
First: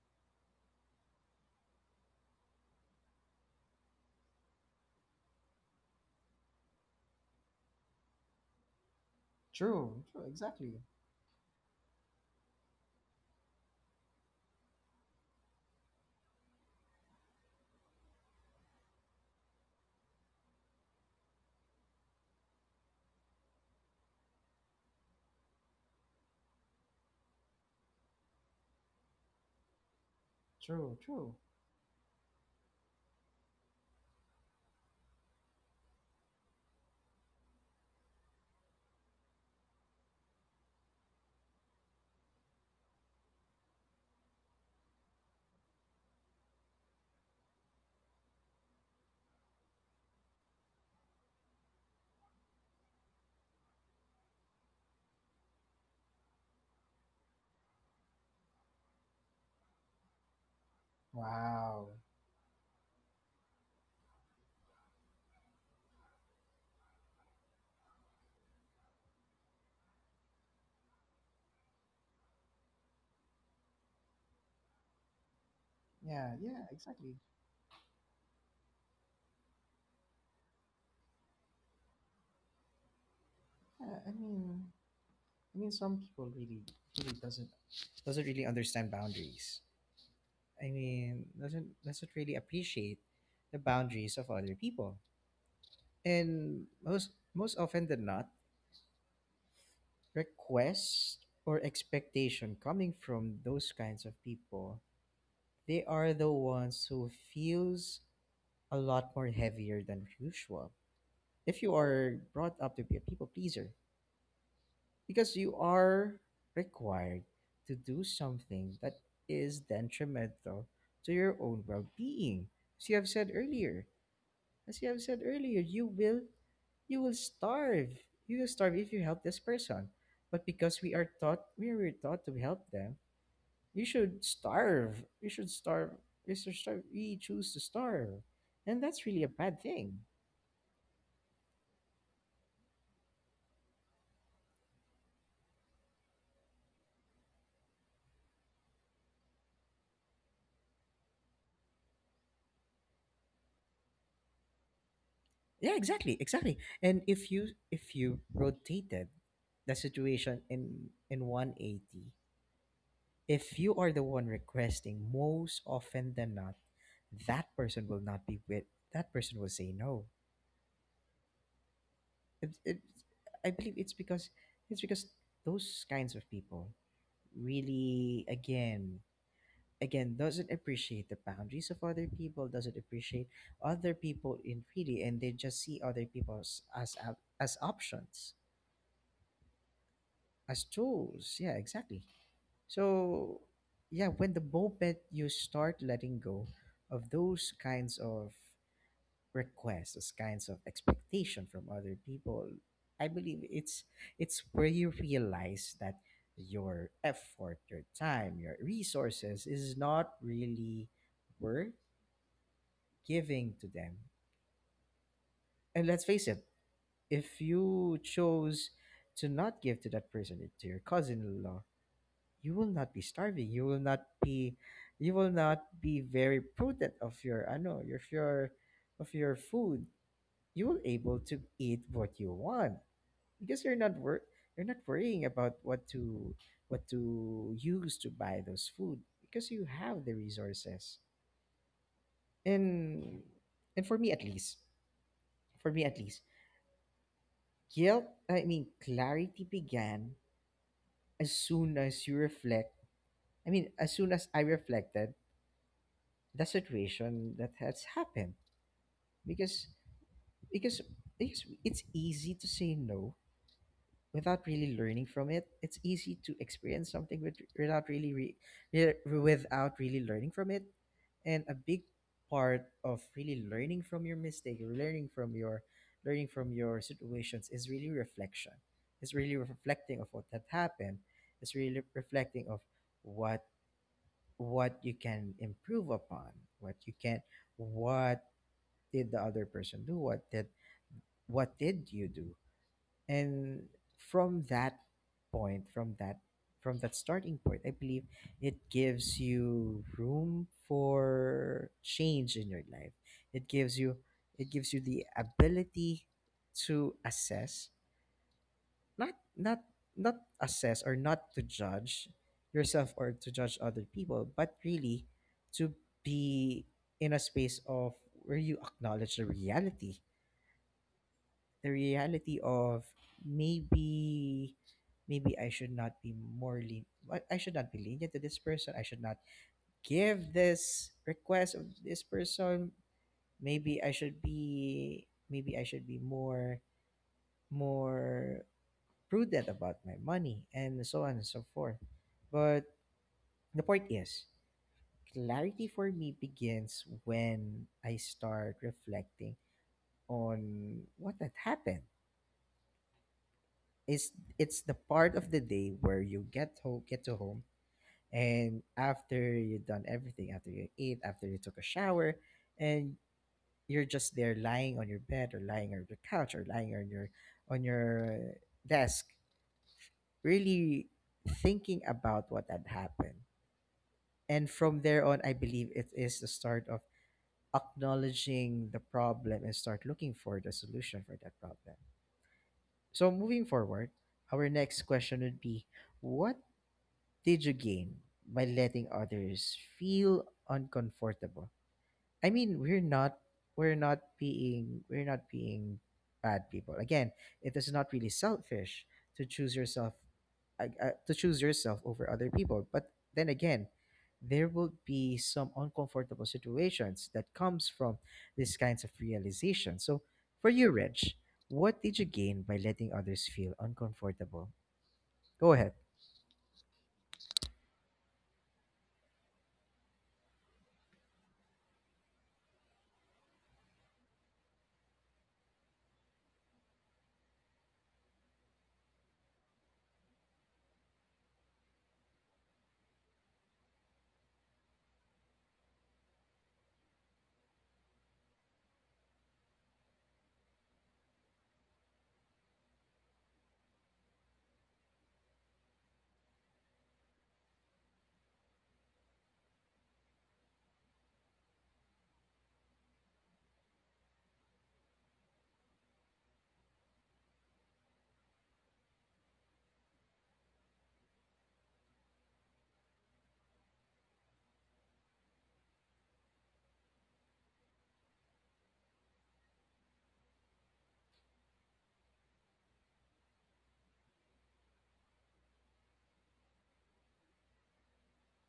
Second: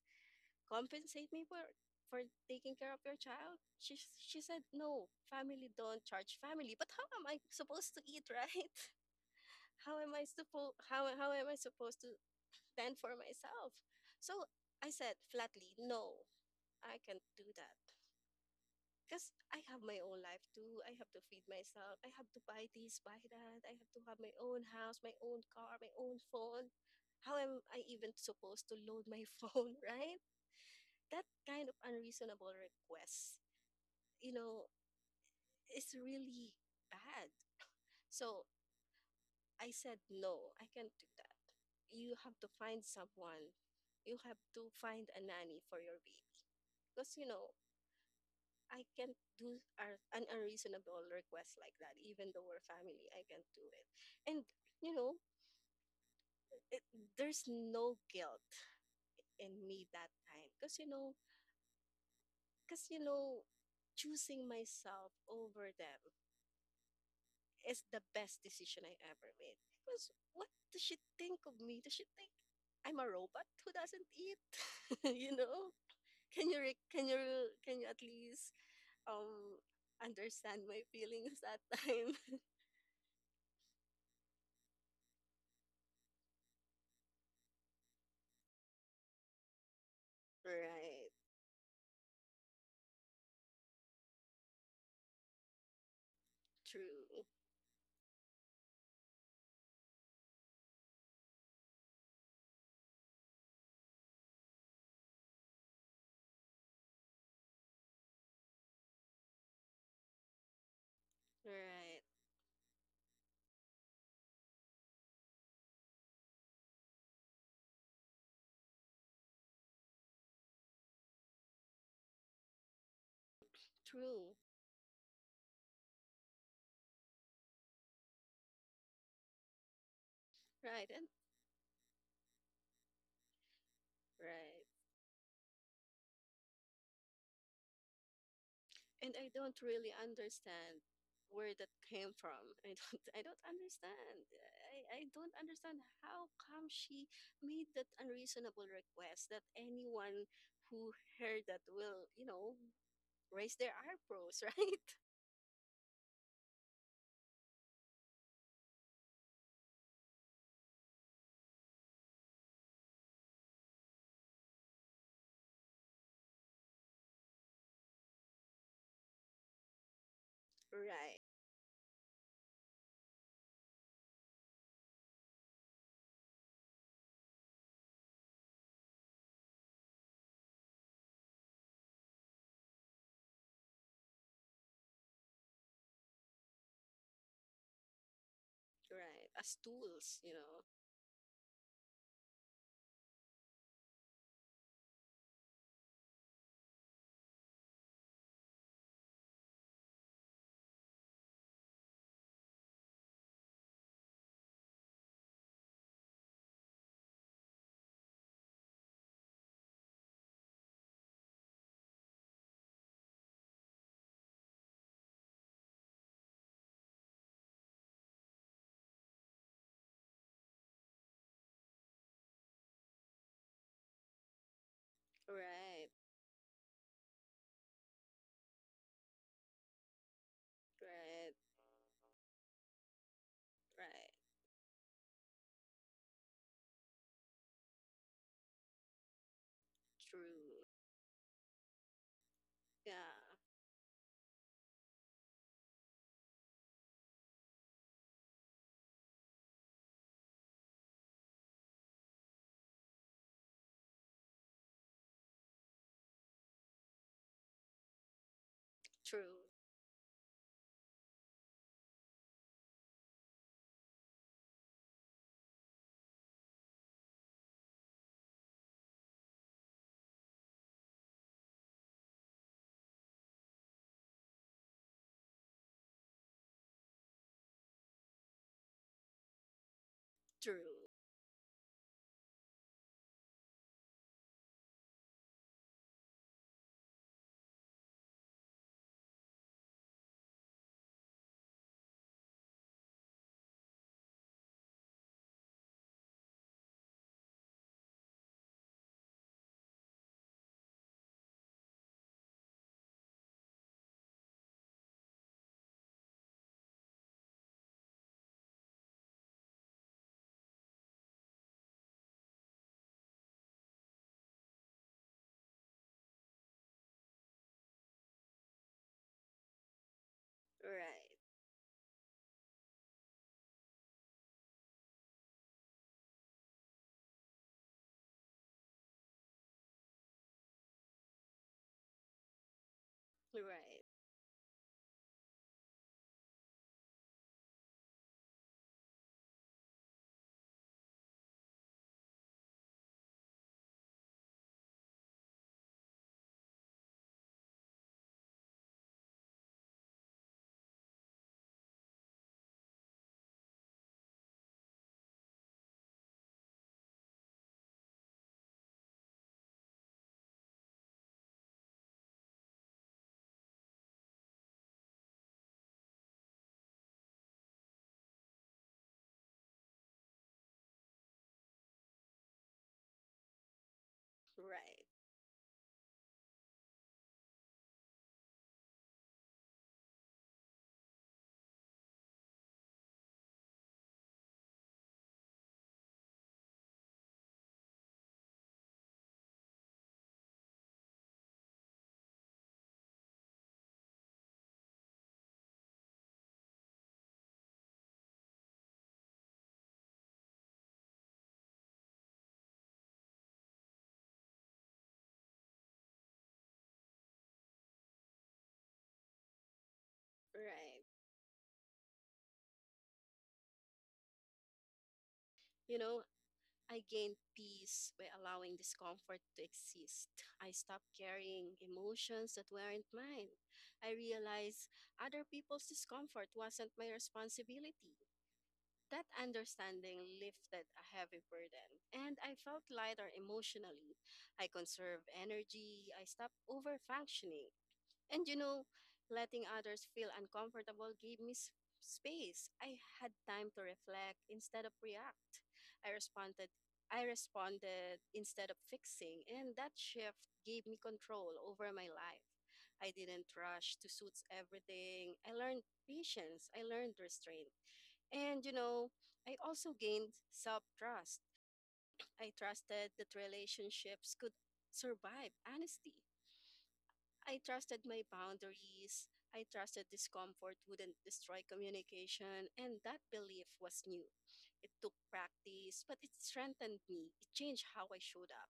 compensate me for taking care of your child?" She said, "No, family don't charge family." But how am I supposed to eat, right? [laughs] How True, am true, I exactly. supposed how am I supposed to fend for myself? So I said flatly, "No, I can't do that." Because I have my own life too. I have to feed myself. I have to buy this, buy that. I have to have my own house, my own car, my own phone. How am I even supposed to load my [laughs] phone, right? True, That true. kind of unreasonable request, you know, is really bad. So I said, no, I can't do that. You have to find someone. You have to find a nanny for your baby. Because, I can't do an unreasonable request like that. Even though we're family, I can't do it. And, you know, it, there's no guilt in me that time. Because, Wow. because, you know, choosing myself over them is the best decision I ever made. Because what does she think of me? Does she think I'm a robot who doesn't eat? [laughs] You know? Yeah, Can you yeah, can exactly. you at least um understand my feelings that time? [laughs] Yeah, I mean, some people really doesn't really understand boundaries. I Right. mean, doesn't really appreciate the boundaries of other people. And True. most often than not, requests or expectation coming from those kinds of people, they are the ones who feels a lot more heavier than usual. If you Right. are brought up to be a people pleaser, because you are required to do something that is detrimental to your own well-being. As you have said earlier, True. As you have said earlier, you will starve. You will starve if you help this person. But because Right. we are And taught we were taught to help them, you should right. starve. You should starve. You should starve. We choose to starve. And that's And really a I don't bad really thing. understand where that came from. I don't [laughs] I don't understand. I don't understand how come she made that unreasonable request that anyone who heard that will, raise their eyebrows, [laughs] right? Yeah, exactly, exactly. And if you rotated the situation in 180, if you are the one requesting, most often than not, that person will not be with that person will say no. Right, it, it, I believe it's because it's because those kinds of people really, again, doesn't appreciate the boundaries of other people, doesn't appreciate other people in really, and they just see other people as as options, right. As tools, you know. as tools. Yeah, exactly. So yeah, when the moment you start letting go of those kinds of requests, those kinds of expectation from other people, I believe it's where you realize that your effort, your time, your resources is not really worth giving to them. And let's face it, if you chose to not give to that person, to your cousin-in-law, you will not be starving, you will not Right, be very prudent of your, I know, your of your, of your food. You will able right, to eat what you want, because you're not right. You're not worrying about what to use to buy those food, because you have the True. resources. Yeah. And for me at least, for me at least guilt, I mean clarity, began as soon as you reflect, I mean as soon as I reflected the situation that has happened. True. Because because because it's easy to say no without really learning from it. It's easy to experience something without really re, without really learning from it. And a big part of really learning from your mistake, learning from your, learning from your situations is really reflection. It's really reflecting of what had True. happened. It's really reflecting of what what you can improve upon, what you can, what did the other person do, what did, what did you do. And from that point, from that starting point, I believe it gives you room for change in your life. It gives you, it gives you the ability to assess, not not not assess or not to judge yourself or to judge other people, but really to be in a space of where you acknowledge the reality, Right. the reality of, maybe, maybe I should not be more lean I should not be lenient to this person. I should not give this request of this person. Right. Maybe I should be more, more prudent about my money and so on and so forth. But the point is, clarity for me begins when I start reflecting on what had happened. It's the part of the day where you get home get to home, and after you've done everything, after you eat, after you took a shower, and you're just there lying on your bed or lying on your couch or lying on your, on your desk, really thinking about what had happened. And from Right. there on, I believe it is the start of acknowledging the problem and start looking for the solution for that problem. So, moving forward, our next question would be, what did you gain by letting others feel uncomfortable? I mean, we're not, we're not being bad people. Again, it is not really selfish to choose yourself, to choose yourself over other people. But then again, there will be some uncomfortable situations that comes from these kinds of realization. So, for you, Right. Rich, what did you gain by letting others feel uncomfortable? Go ahead. You know, I gained peace by allowing discomfort to exist. I stopped carrying emotions that weren't mine. I realized other people's discomfort wasn't my responsibility. That understanding lifted a heavy burden, and I felt lighter emotionally. I conserved energy. I stopped over functioning. And letting others feel uncomfortable gave me space. I had time to reflect instead of react. I responded I responded instead of fixing, and that shift gave me control over my life. I didn't rush to suit everything. I learned patience, I learned restraint. And I also gained self-trust. I trusted that relationships could survive honesty. I trusted my boundaries. I trusted discomfort wouldn't destroy communication, and that belief was new. It took practice, but it strengthened me. It changed how I showed up.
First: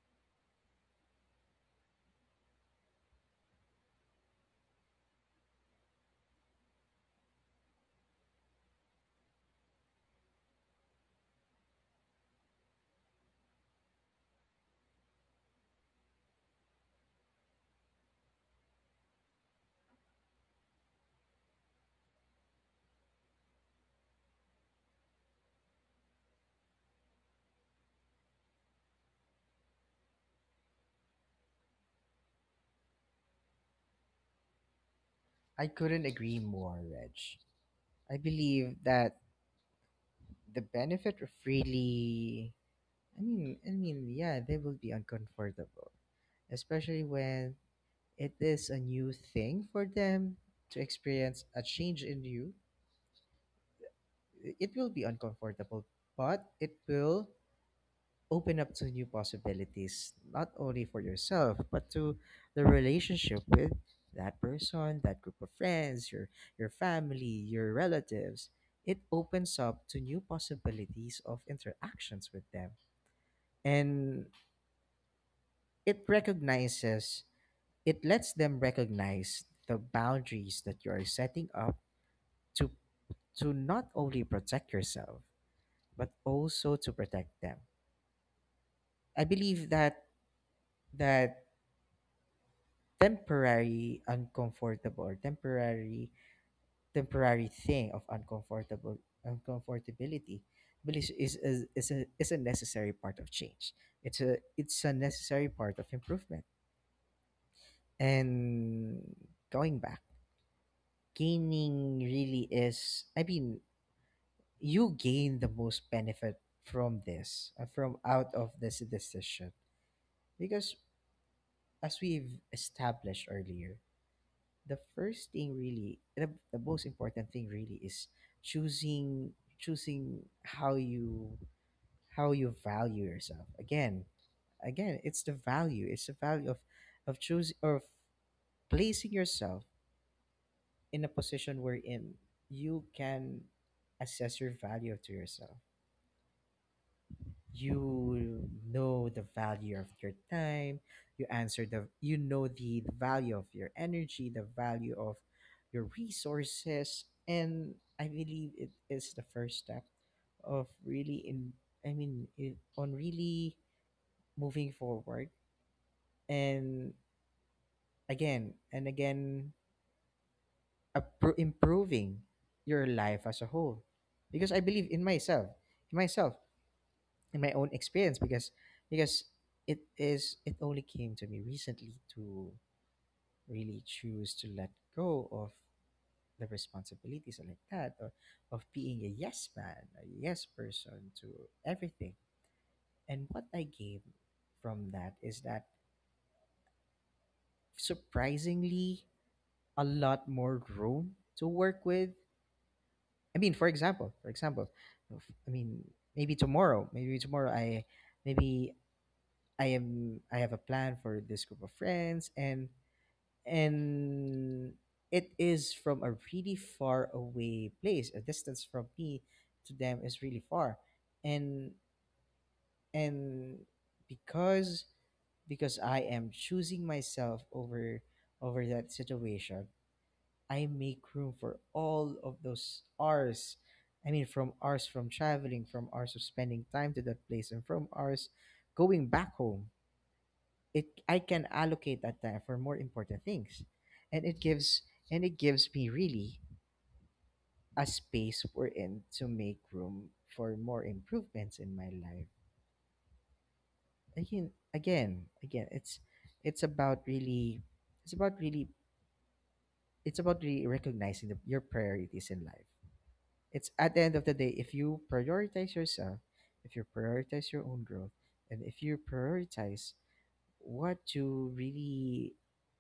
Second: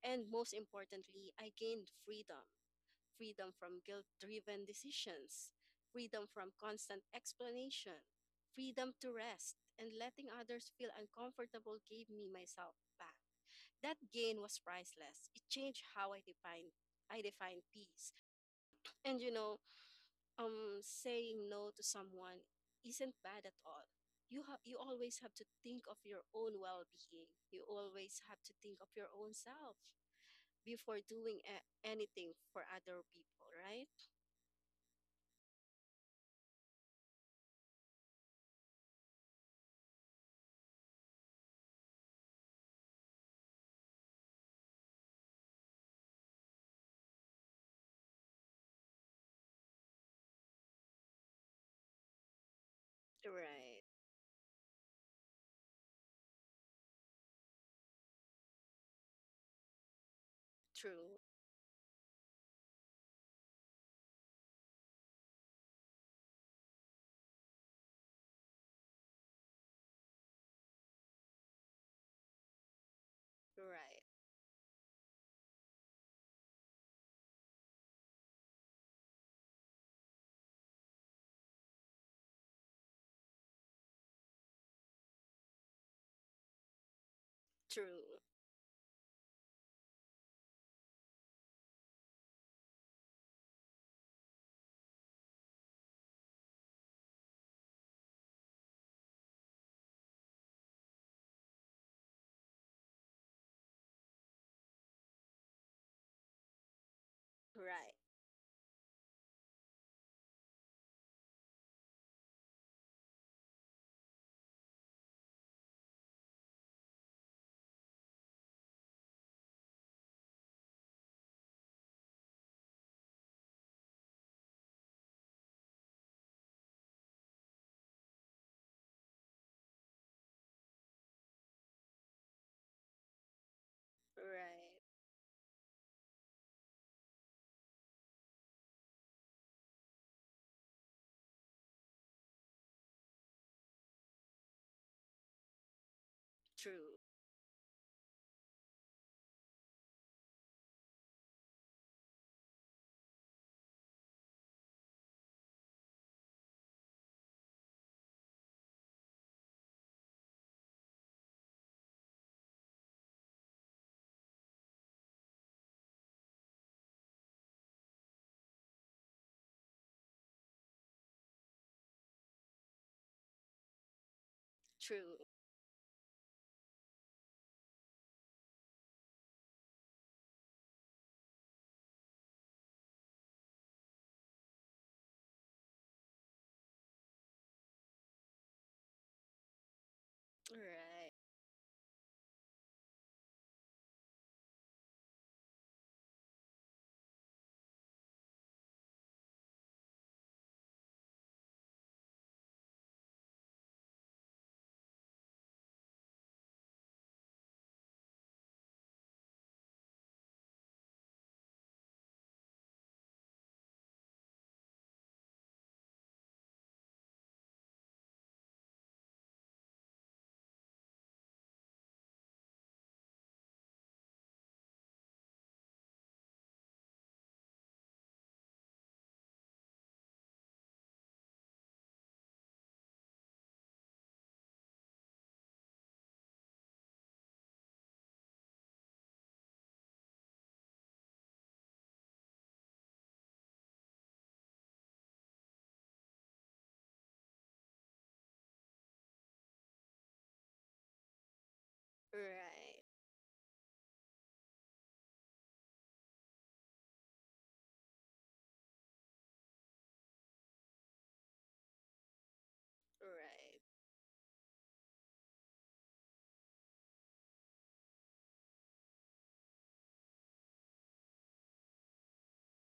And most importantly, I gained freedom, freedom from guilt driven decisions, freedom from constant explanation, freedom to rest, and letting others feel uncomfortable gave me myself back. That gain was priceless. It changed how I defined. I define peace. And saying no to someone isn't bad at all. You have you always have to think of your own well-being. You always have to think of your own self before doing anything for other people, right? I couldn't agree more, Reg. I believe that the benefit of really, I mean, yeah, they will be uncomfortable. Especially when it is a new thing for them to experience a change in you. Right. It will be uncomfortable, but it will open up to new possibilities, not only for True. yourself, but to the relationship with that person, that group of friends, your family, your relatives. It opens up to new possibilities of interactions with them. Right. And it recognizes, it lets them recognize the boundaries that you are setting up to to not only protect yourself, but also to protect them. True. I believe that that temporary uncomfortable, or temporary, temporary thing of uncomfortable, uncomfortability belief, is is a necessary part of change. It's a, it's a necessary part of improvement. Right. And going back, gaining really is, I mean, you gain the most benefit from this, from out of this decision, because as we've established earlier, the first thing really, the most important thing really is choosing, choosing how you, how you value yourself. Again, Right. it's the value, it's the value of choosing or of placing yourself in a position wherein you can assess your value to yourself. True. You know, the value of your time, you know value of your energy, the value of your resources. And I believe it is the first step of really, in I mean it, on really moving forward and, again and again, improving your life as a whole. Because I believe in True. myself, in myself in my own experience, because because it is, it only came to me recently to really choose to let go of the responsibilities and like that, or of being a yes man, a yes Right. person to everything. And what I gained from that is that, surprisingly, a lot more room to work with. I mean, for example, if- i mean maybe tomorrow, maybe tomorrow I maybe I have a plan for this group of friends, and and it is from a really far away place. A distance from me to them is really far. And and because I am choosing myself over that situation, I make room for all of those hours. I mean, from hours from traveling, from hours of spending time to that place, and from hours going back home, it I can allocate that time for more important things. And it gives, and it gives me really a space we're in to make room for more improvements in my life. Right. Again, it's about really, it's about really it's about really recognizing your priorities in life. Right. It's at the end of the day, if you prioritize yourself, if you prioritize your own growth, and if you prioritize what you really,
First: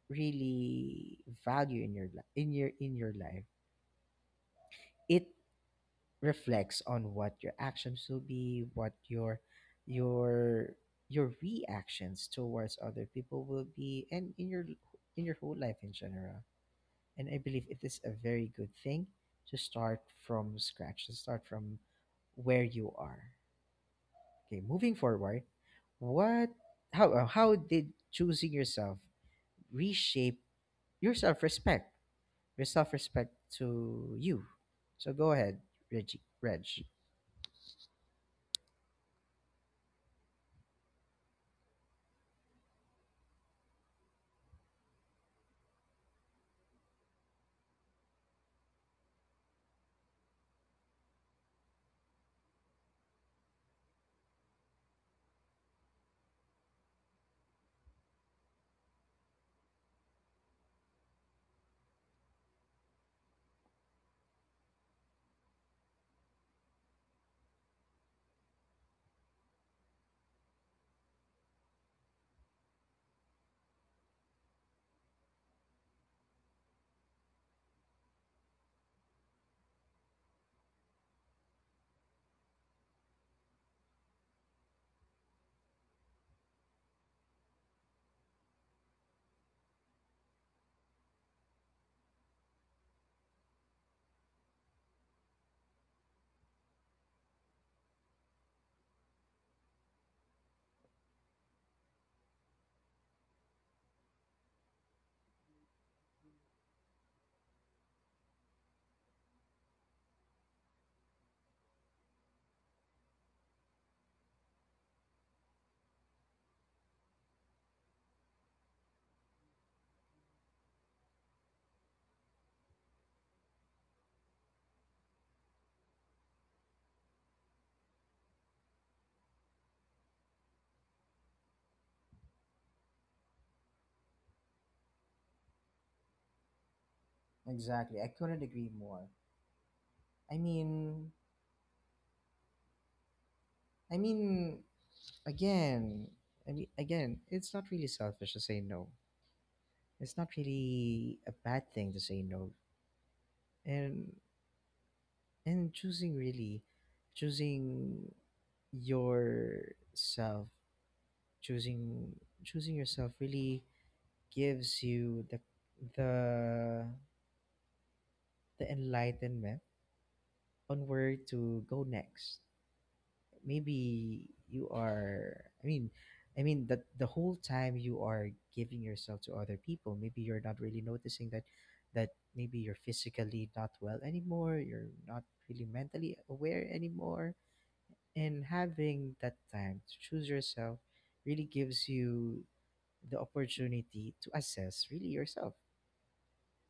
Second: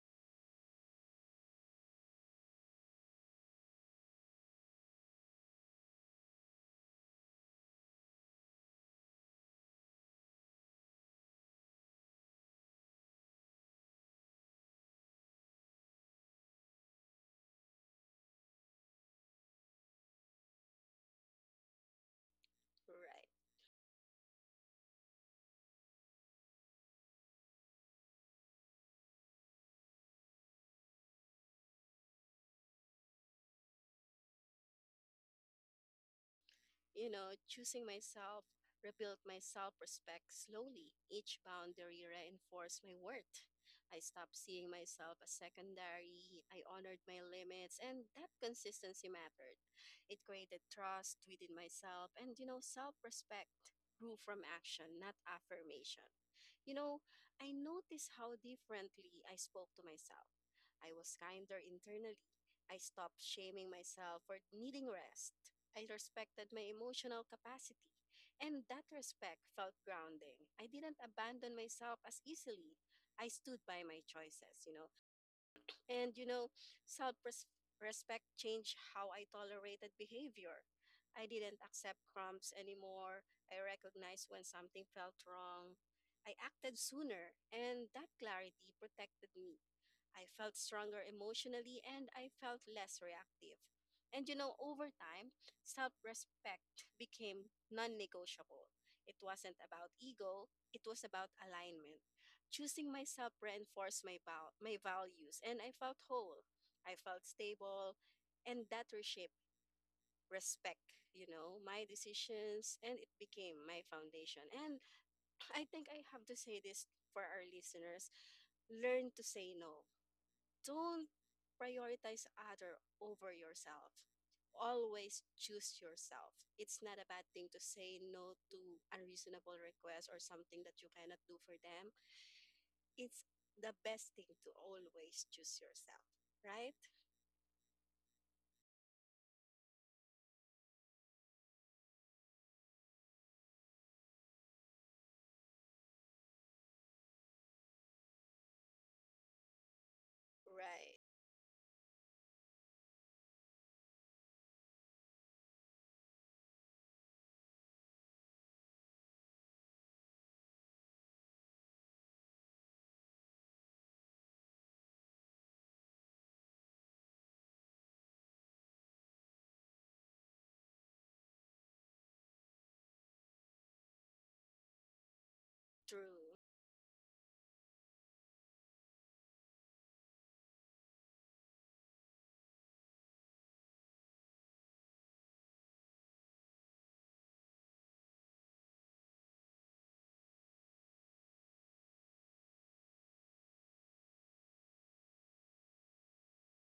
really value in your in your, in your life, it reflects on what your actions will be, what your your reactions towards other people will be, and in your, in your whole life in general. And I believe it is a very good thing to start from scratch, to start from where you Right. are. Okay, moving forward, what, how, how did choosing yourself reshape your self respect, your self respect to you? So, go ahead, Reggie. Reg. You know, choosing myself rebuilt my self respect slowly. Each boundary reinforced my worth. I stopped seeing myself as secondary. I honored my limits, and that consistency mattered. It created trust within myself, and self respect grew from action, not affirmation. You know, I noticed how differently I spoke to myself. I was kinder internally. I stopped shaming myself for needing rest. I respected my emotional capacity, and that respect felt grounding. I didn't abandon myself as easily. I stood by my choices, you know. And, self respect changed how I tolerated behavior. I didn't accept crumbs anymore. I recognized when something felt wrong. I acted sooner, and that clarity protected me. I felt stronger emotionally and I felt less reactive. And over time, self respect became non negotiable. It wasn't about ego, it was about alignment. Choosing myself reinforced my, my values, and I felt whole. I felt stable, and that reshaped respect, my decisions, and it became my foundation. And I think I have to say this for our listeners: learn to say no. Don't prioritize other over yourself. Always choose yourself. It's not a bad thing to say no to unreasonable requests or something that you cannot do for them. It's the best thing to always choose yourself, right? Exactly. I couldn't agree more. I mean, I mean, again, it's not really selfish to say no. It's not Right. really a bad thing to say no, and choosing really, choosing yourself, choosing choosing yourself really gives you the, the the enlightenment on where to go next. Maybe you are, I mean, True. That the whole time you are giving yourself to other people, maybe you're not really noticing that, that maybe you're physically not well anymore, you're not really mentally aware anymore. And having that time to choose yourself really gives you the opportunity to assess really yourself.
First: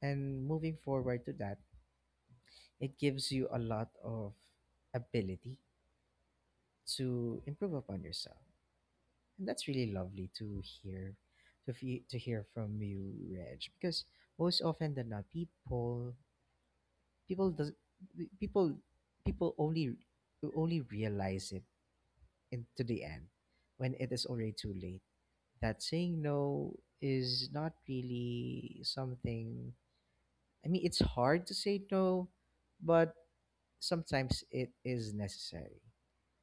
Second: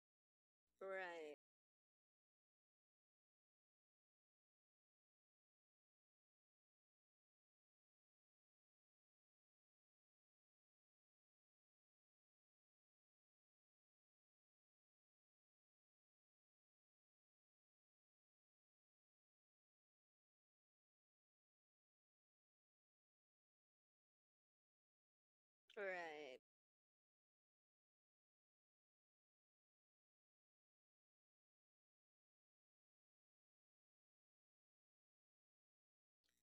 And moving forward to Right. that, it gives you a lot of ability to improve upon yourself. And that's really lovely to hear, to fe to hear from you, Reg, because most often than not, people, people does people, people only, only realize it in, to the end, when it is already too late, that saying Right. no is not really something, I mean, it's hard to say no, but sometimes it is necessary.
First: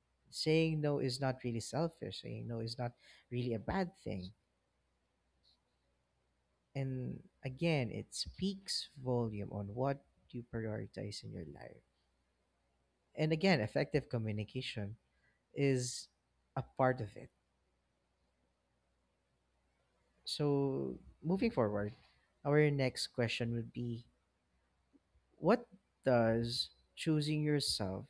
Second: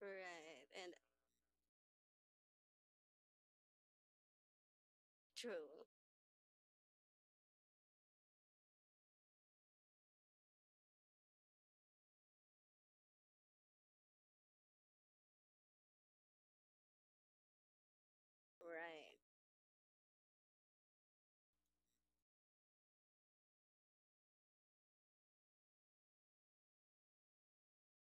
Right. Saying And no is not really selfish. Saying no is not really a bad thing. true. And again, it speaks volume on what you prioritize in your life. And again, effective communication is a part of it. Right. So, moving forward, our next question would be, what does choosing yourself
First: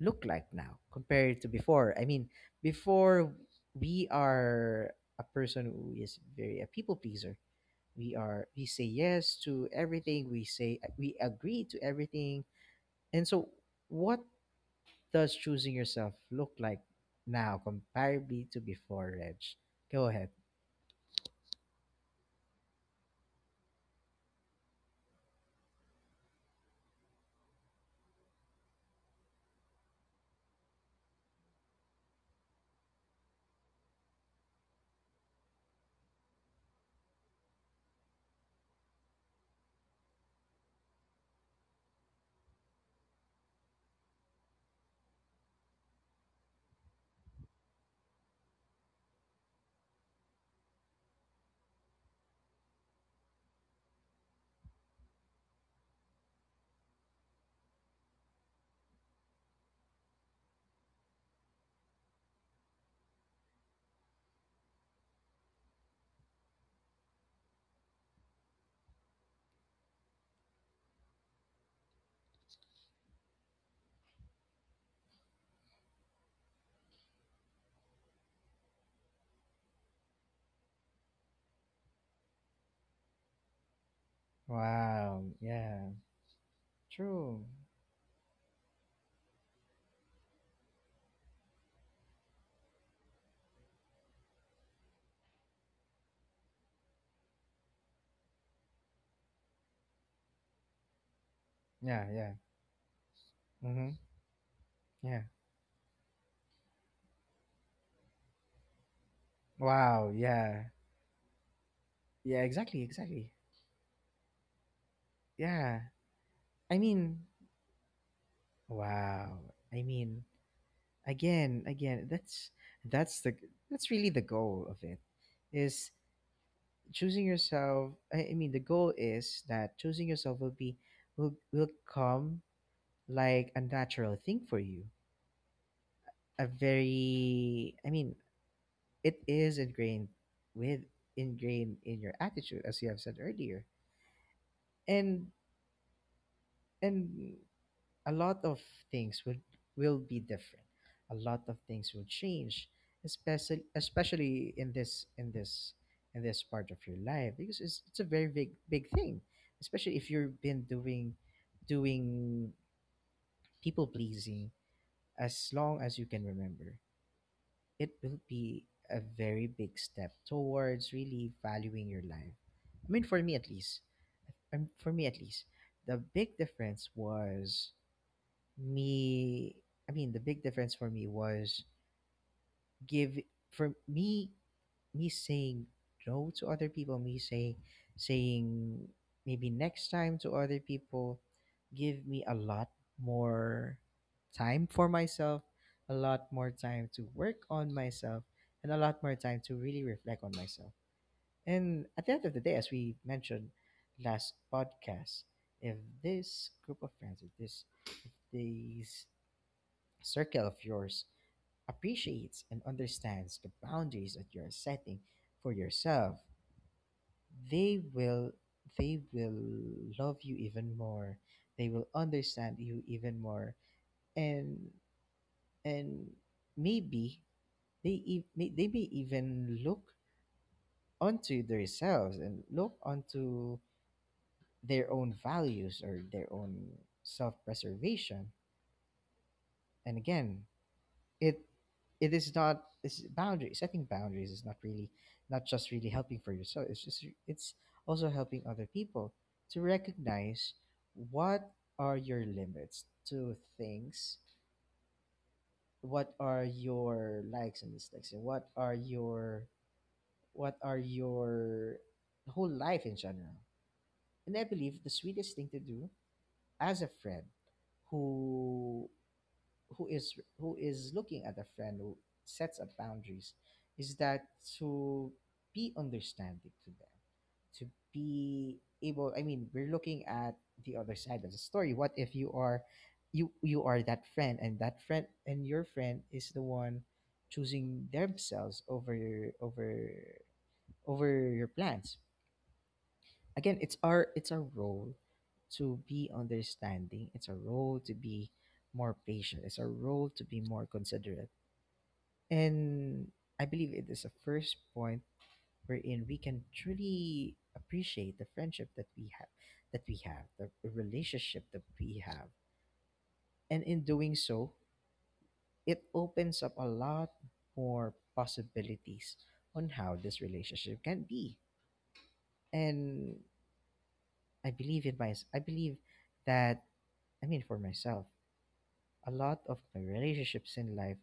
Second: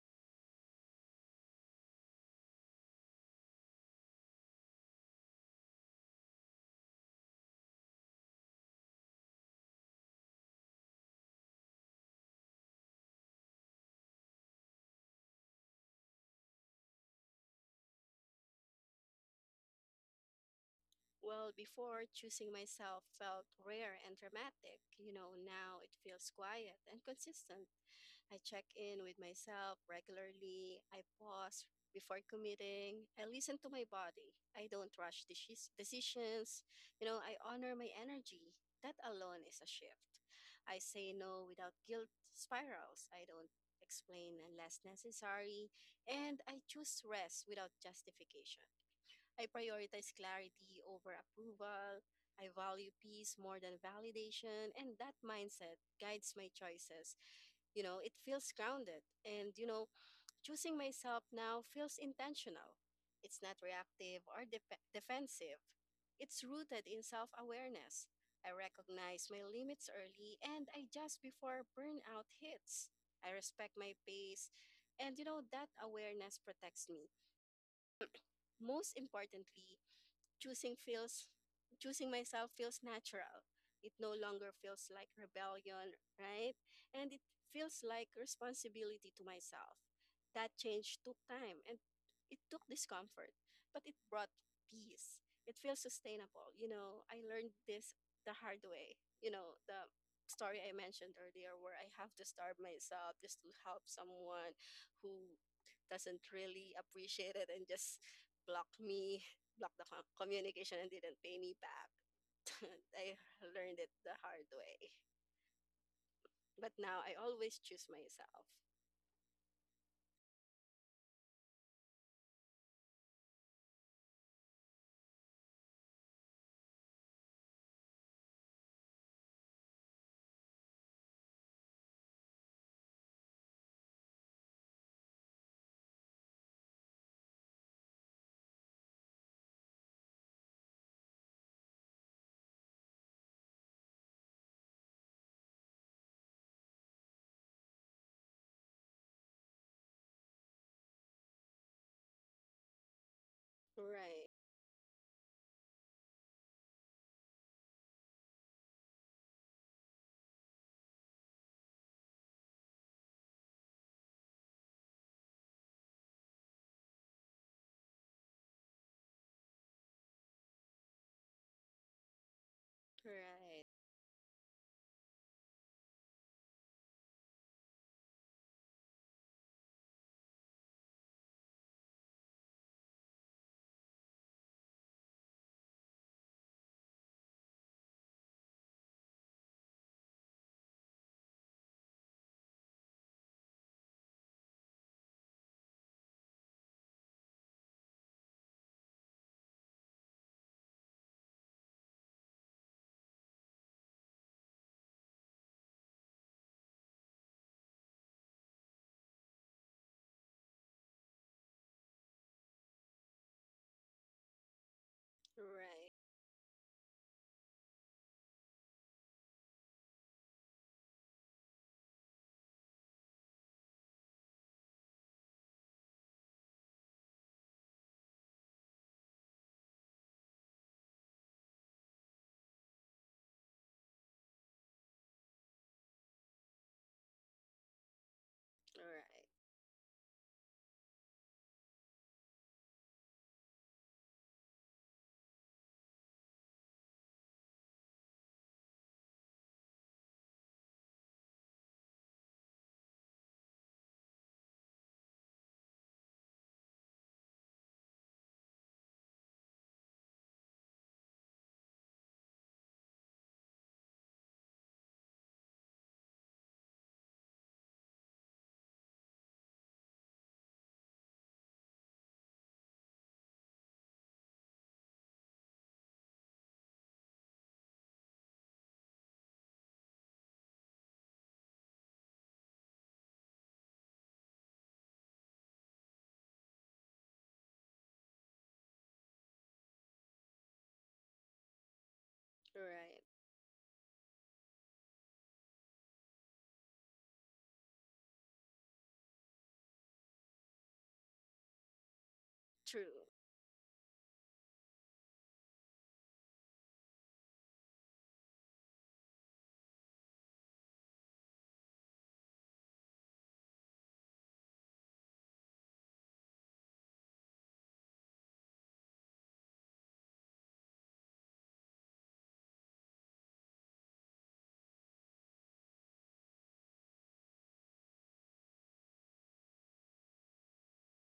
look like now compared to before? I mean, before, we are a person who is very a people pleaser, we are, we say yes to everything, we say, we agree to everything. And so, what does choosing yourself look like now comparably to before, Reg? Go ahead. Well, before, choosing myself felt rare and dramatic. You know, now it feels quiet and consistent. I check in with myself regularly. I pause before committing. I listen to my body. I don't rush decisions. You know, I honor my energy. That alone is a shift. I say no without guilt spirals. I don't explain unless necessary. And I choose rest without justification. I prioritize clarity over approval. I value peace more than validation. And that mindset guides my choices. You know, it feels grounded. And, choosing myself now feels intentional. It's not reactive or defensive, it's rooted in self awareness. I recognize my limits early and I adjust before burnout hits. I respect my pace. And, that awareness protects me. Most importantly, choosing feels choosing myself feels natural. It no longer feels like Wow, yeah. rebellion, right? And it True. feels like responsibility to myself. That change took time and it took discomfort, but it brought peace. It feels sustainable. You know, I learned this the hard way. You know, the story I mentioned earlier where I Yeah, have to yeah. starve myself just to help Mm-hmm. someone Yeah. who doesn't really appreciate it and just block me, Wow, yeah. communication and didn't pay me back. Yeah, [laughs] exactly, I exactly. learned it the hard way. Yeah. But I now I mean, always choose myself. wow. I mean, again, that's the, that's really the goal of it, is choosing yourself. I mean the goal is that choosing yourself will be, will come like a natural thing for you, a very, I mean, it is ingrained with, ingrained in your attitude, as you have said earlier. And and a lot of things would, will be different. A lot of things will change, especially Right, especially in this, in this part of your life, because it's a very big, big thing, especially if you've been doing, doing people pleasing as long as you can remember. It will be a very big step towards really valuing your life. I mean, for me at right, least, um, for me at least, the big difference was me I mean the big difference for me was give for me me saying no to other people, me say saying maybe next time to other people, give me a lot more time for myself, a lot more time to work on myself, and a lot more time to really reflect on myself. And at the end of the day, as we mentioned last podcast, if this group of friends, if these circle of yours appreciates and understands the boundaries that you're setting right, for right, yourself, they will they will love you even more. They will understand you even more, and and maybe they they may even look onto themselves and look onto their own values or their own self preservation. right. And again, it it's boundaries, setting boundaries is not really, not just really helping for yourself, it's also helping other people to recognize what are your limits to things, what are your likes and dislikes, and what are your whole life in general. And I believe the sweetest thing to do as a friend who who is looking at a friend who sets up boundaries is that to be understanding to them, to be able, I mean, we're looking at the other side of the story. What if you are, you are that friend, and your friend is the one choosing themselves over your over over your plans? True, right, Again, it's our role to be understanding, it's our role to be more patient, it's our role to be more considerate. And I believe it is a first point wherein we can truly appreciate the friendship that we have, the relationship that we have. And in doing so, it opens up a lot more possibilities on how this relationship can be. And I believe that, I mean, for myself, a lot of my relationships in life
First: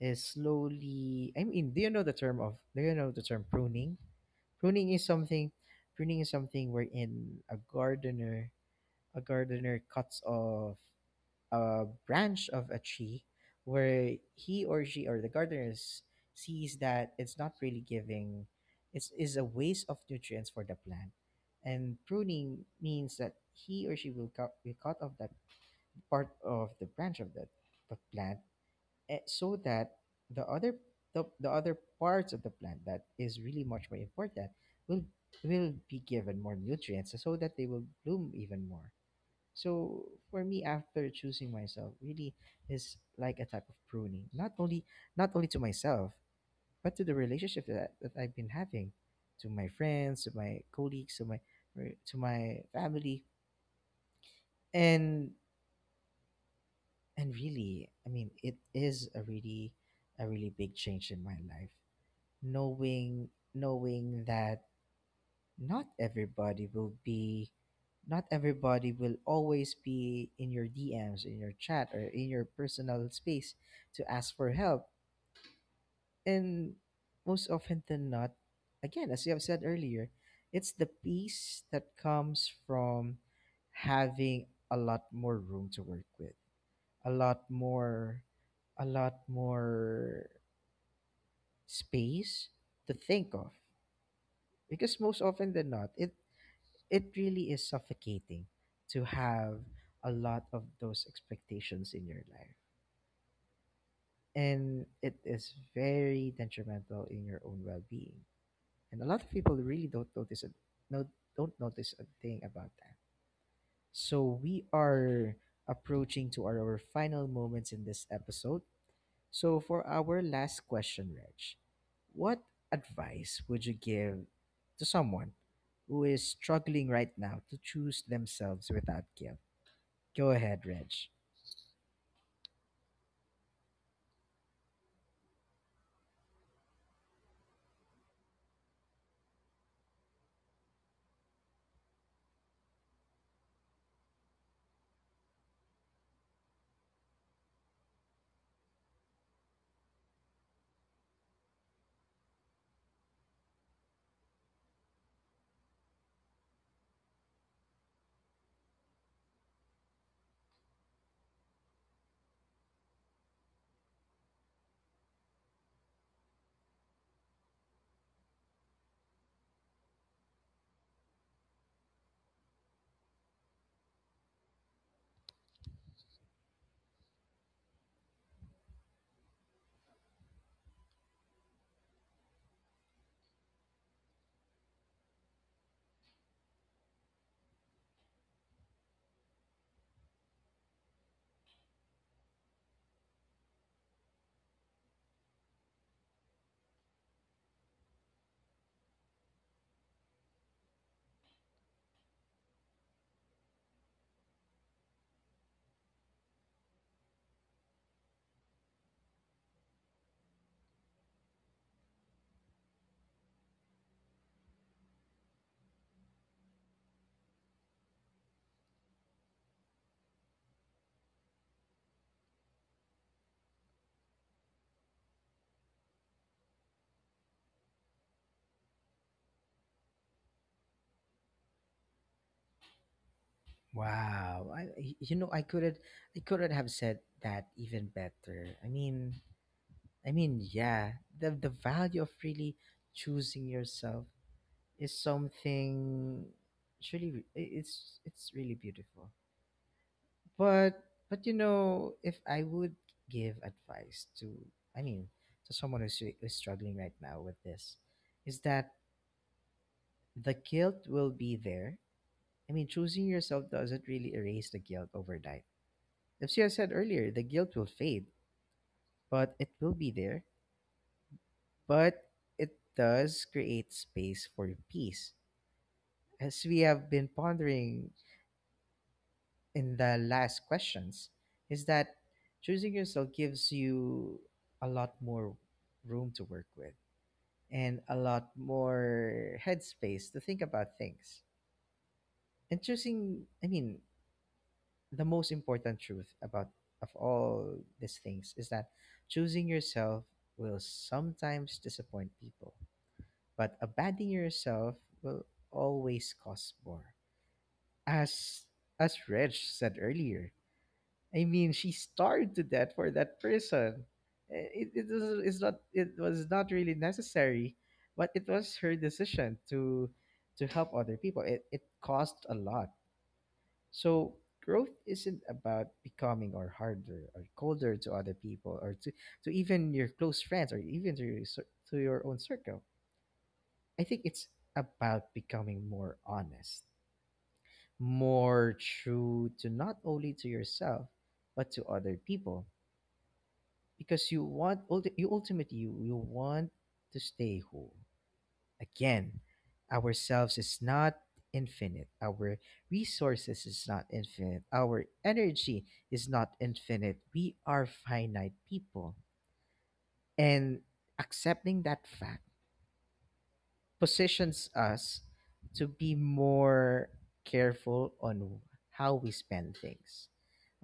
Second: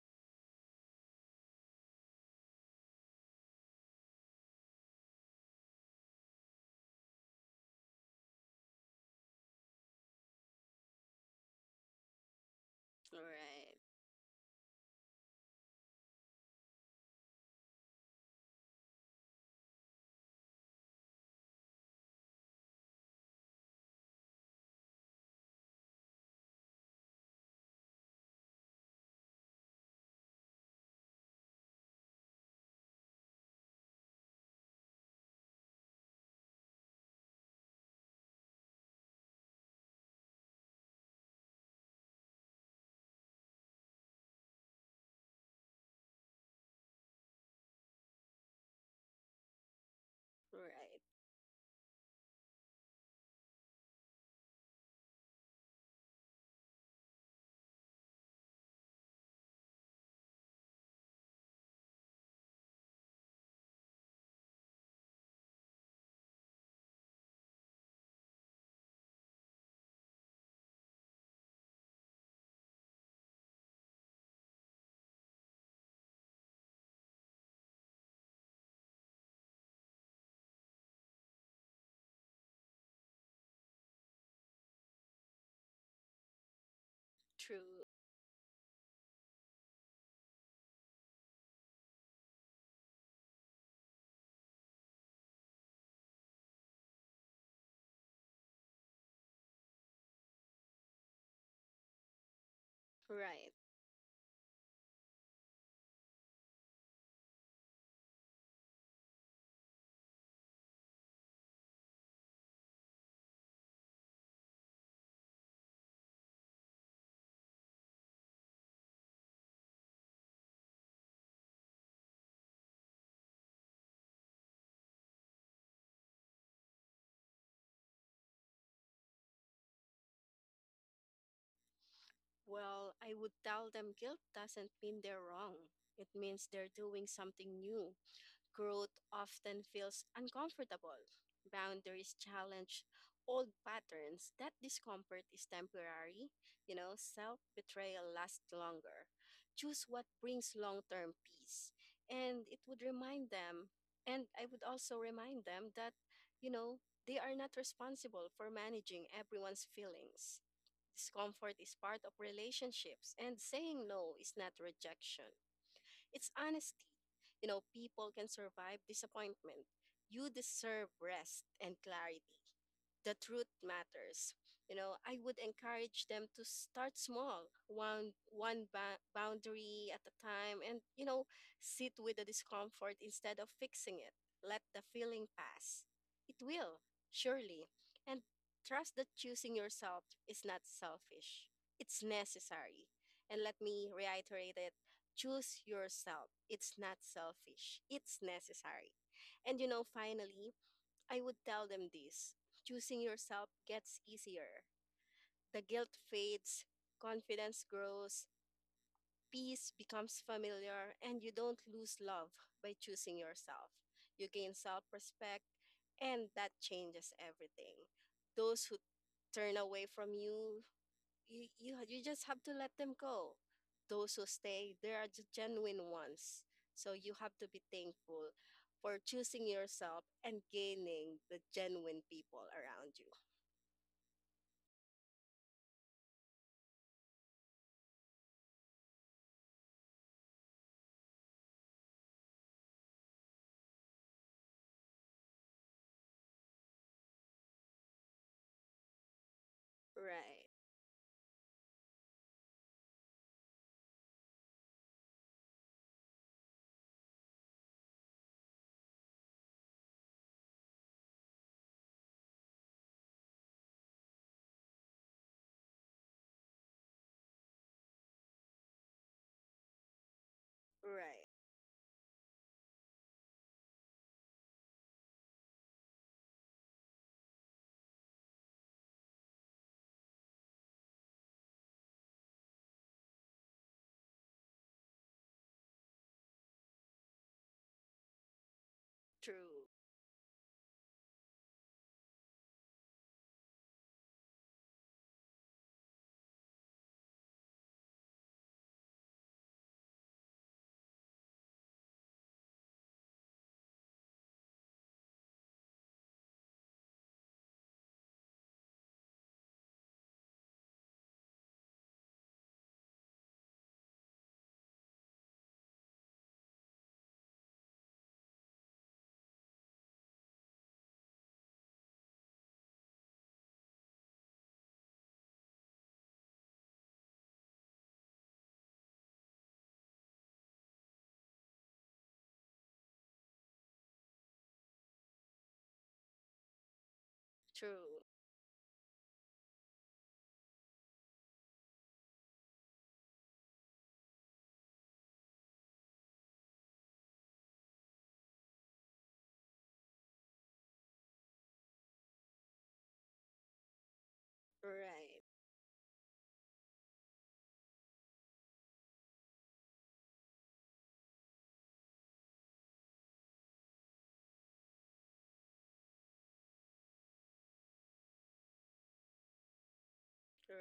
is slowly, I mean, do you know the term of, do you know the term pruning? Pruning is something Pruning is something wherein a gardener, cuts off a branch of a tree where he or she, or the gardeners, sees that it's not really giving, it's is a waste of nutrients for the plant. And pruning means that he or she will will cut off that part of the branch of the plant, so that the other the other parts of the plant that is really much more important will be given more nutrients so that they will bloom even more. So for me, after choosing myself, really, is like a type of pruning. Not only to myself, but to the relationship that, I've been having, to my friends, to my right, colleagues, to my to my family. And really, I mean, it is a really, a really big change in my life. Knowing that not everybody will be not everybody will always be in your DMs, in your chat, or in your personal space to ask for help. And most often than not, again, as you have said earlier, it's the peace that comes from having a lot more room to work with, a lot true, more, a lot more space to think of. Because most often than not, it really is suffocating to have a lot of those expectations in your life. right. And it is very detrimental in your own well-being, and a lot of people really don't notice it, no, don't notice a thing about that. So we are approaching to our final moments in this episode. So, for our last question, Reg, what advice would you give to someone who is struggling right now to choose themselves without guilt? Go ahead, Reg. Well, I would tell them guilt doesn't mean they're wrong. It means they're doing something new. Growth often feels uncomfortable. Boundaries challenge old patterns. That discomfort is temporary. You know, self betrayal lasts longer. Choose what brings long term peace. And it would remind them, and I would also remind them that, you know, they are not responsible for managing everyone's feelings. Discomfort is part of relationships, and saying no is not rejection. It's honesty. You know, people can survive disappointment. You deserve rest and clarity, the truth matters. You know, I would encourage them to start small, one boundary at a time, and sit with the discomfort instead of fixing it. Let the feeling pass. It will, surely, and trust that choosing yourself is not selfish. It's necessary. And let me reiterate it: choose yourself. It's not selfish. It's necessary. And you know, finally, I would tell them this: choosing yourself gets easier. The guilt fades, confidence grows, peace becomes familiar, and you don't lose love by choosing yourself. You gain self respect, and that changes everything. Those who turn away from you, you just have to let them go. Those who stay, they are the genuine ones. So you have to be thankful for choosing yourself and gaining the genuine people around you. Wow, you know I couldn't have said that even better. I mean, yeah, the value of really choosing yourself is something, it's really beautiful. Right. But you know, if I would give advice to, I mean, to someone who's struggling right now with this, is that the guilt will be there. I mean, choosing yourself doesn't really erase the guilt overnight. As I said earlier, the guilt will fade, but it will be there. Right. But it does create space for peace. As we have been pondering in the last questions is that choosing yourself gives you a lot more room to work with, and a lot more True. headspace to think about things. And choosing, I mean, the most important truth about of all these things is that choosing yourself will sometimes disappoint people, but abandoning yourself will always cost more. As as Reg said earlier, I mean, she starved to death for that person. It's not really necessary, but it was her decision to help other people. It cost a lot. So growth isn't about becoming or harder or colder to other people, or to even your close friends, or even to your to your own circle. I think it's about becoming more honest, True. more true to not only to yourself but to other people, because you want ulti- you ultimately you want to stay whole. Again, ourselves is not infinite, our resources is not infinite, our Right. energy is not infinite, we are finite people. And accepting that fact positions us to be more careful on how we spend things,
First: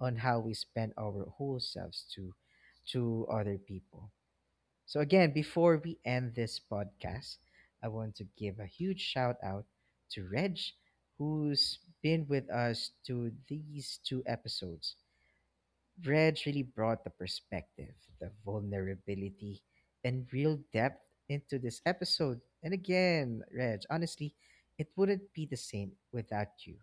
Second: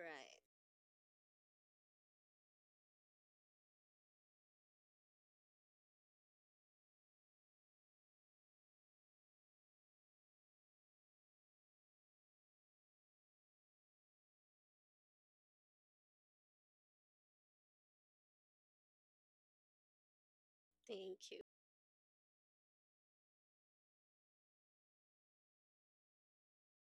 on how we spend our whole selves to other people. So, again, before we end this podcast, I want to give a huge shout out to Reg, who's been with us to these two episodes. Reg really brought the perspective, the vulnerability, and real depth Thank you. into this episode. And again, Reg, honestly, it wouldn't be the same without you.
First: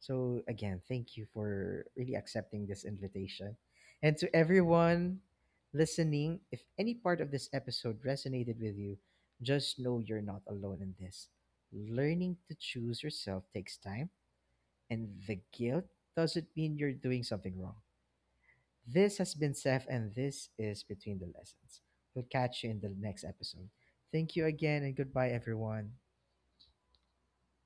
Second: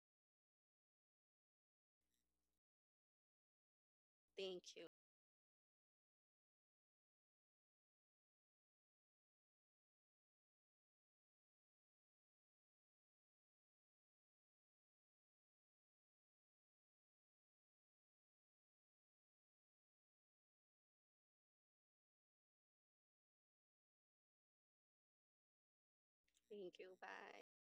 So, again, thank you for really accepting this invitation. And to Thank you. everyone listening, if any part of this episode resonated with you, just know you're not alone in this. Learning to choose yourself takes time, and the guilt doesn't mean you're doing something wrong. This has been Seth, and this is Between the Lessons. We'll catch you in the next episode. Thank you again, and goodbye, everyone. Thank you. Bye.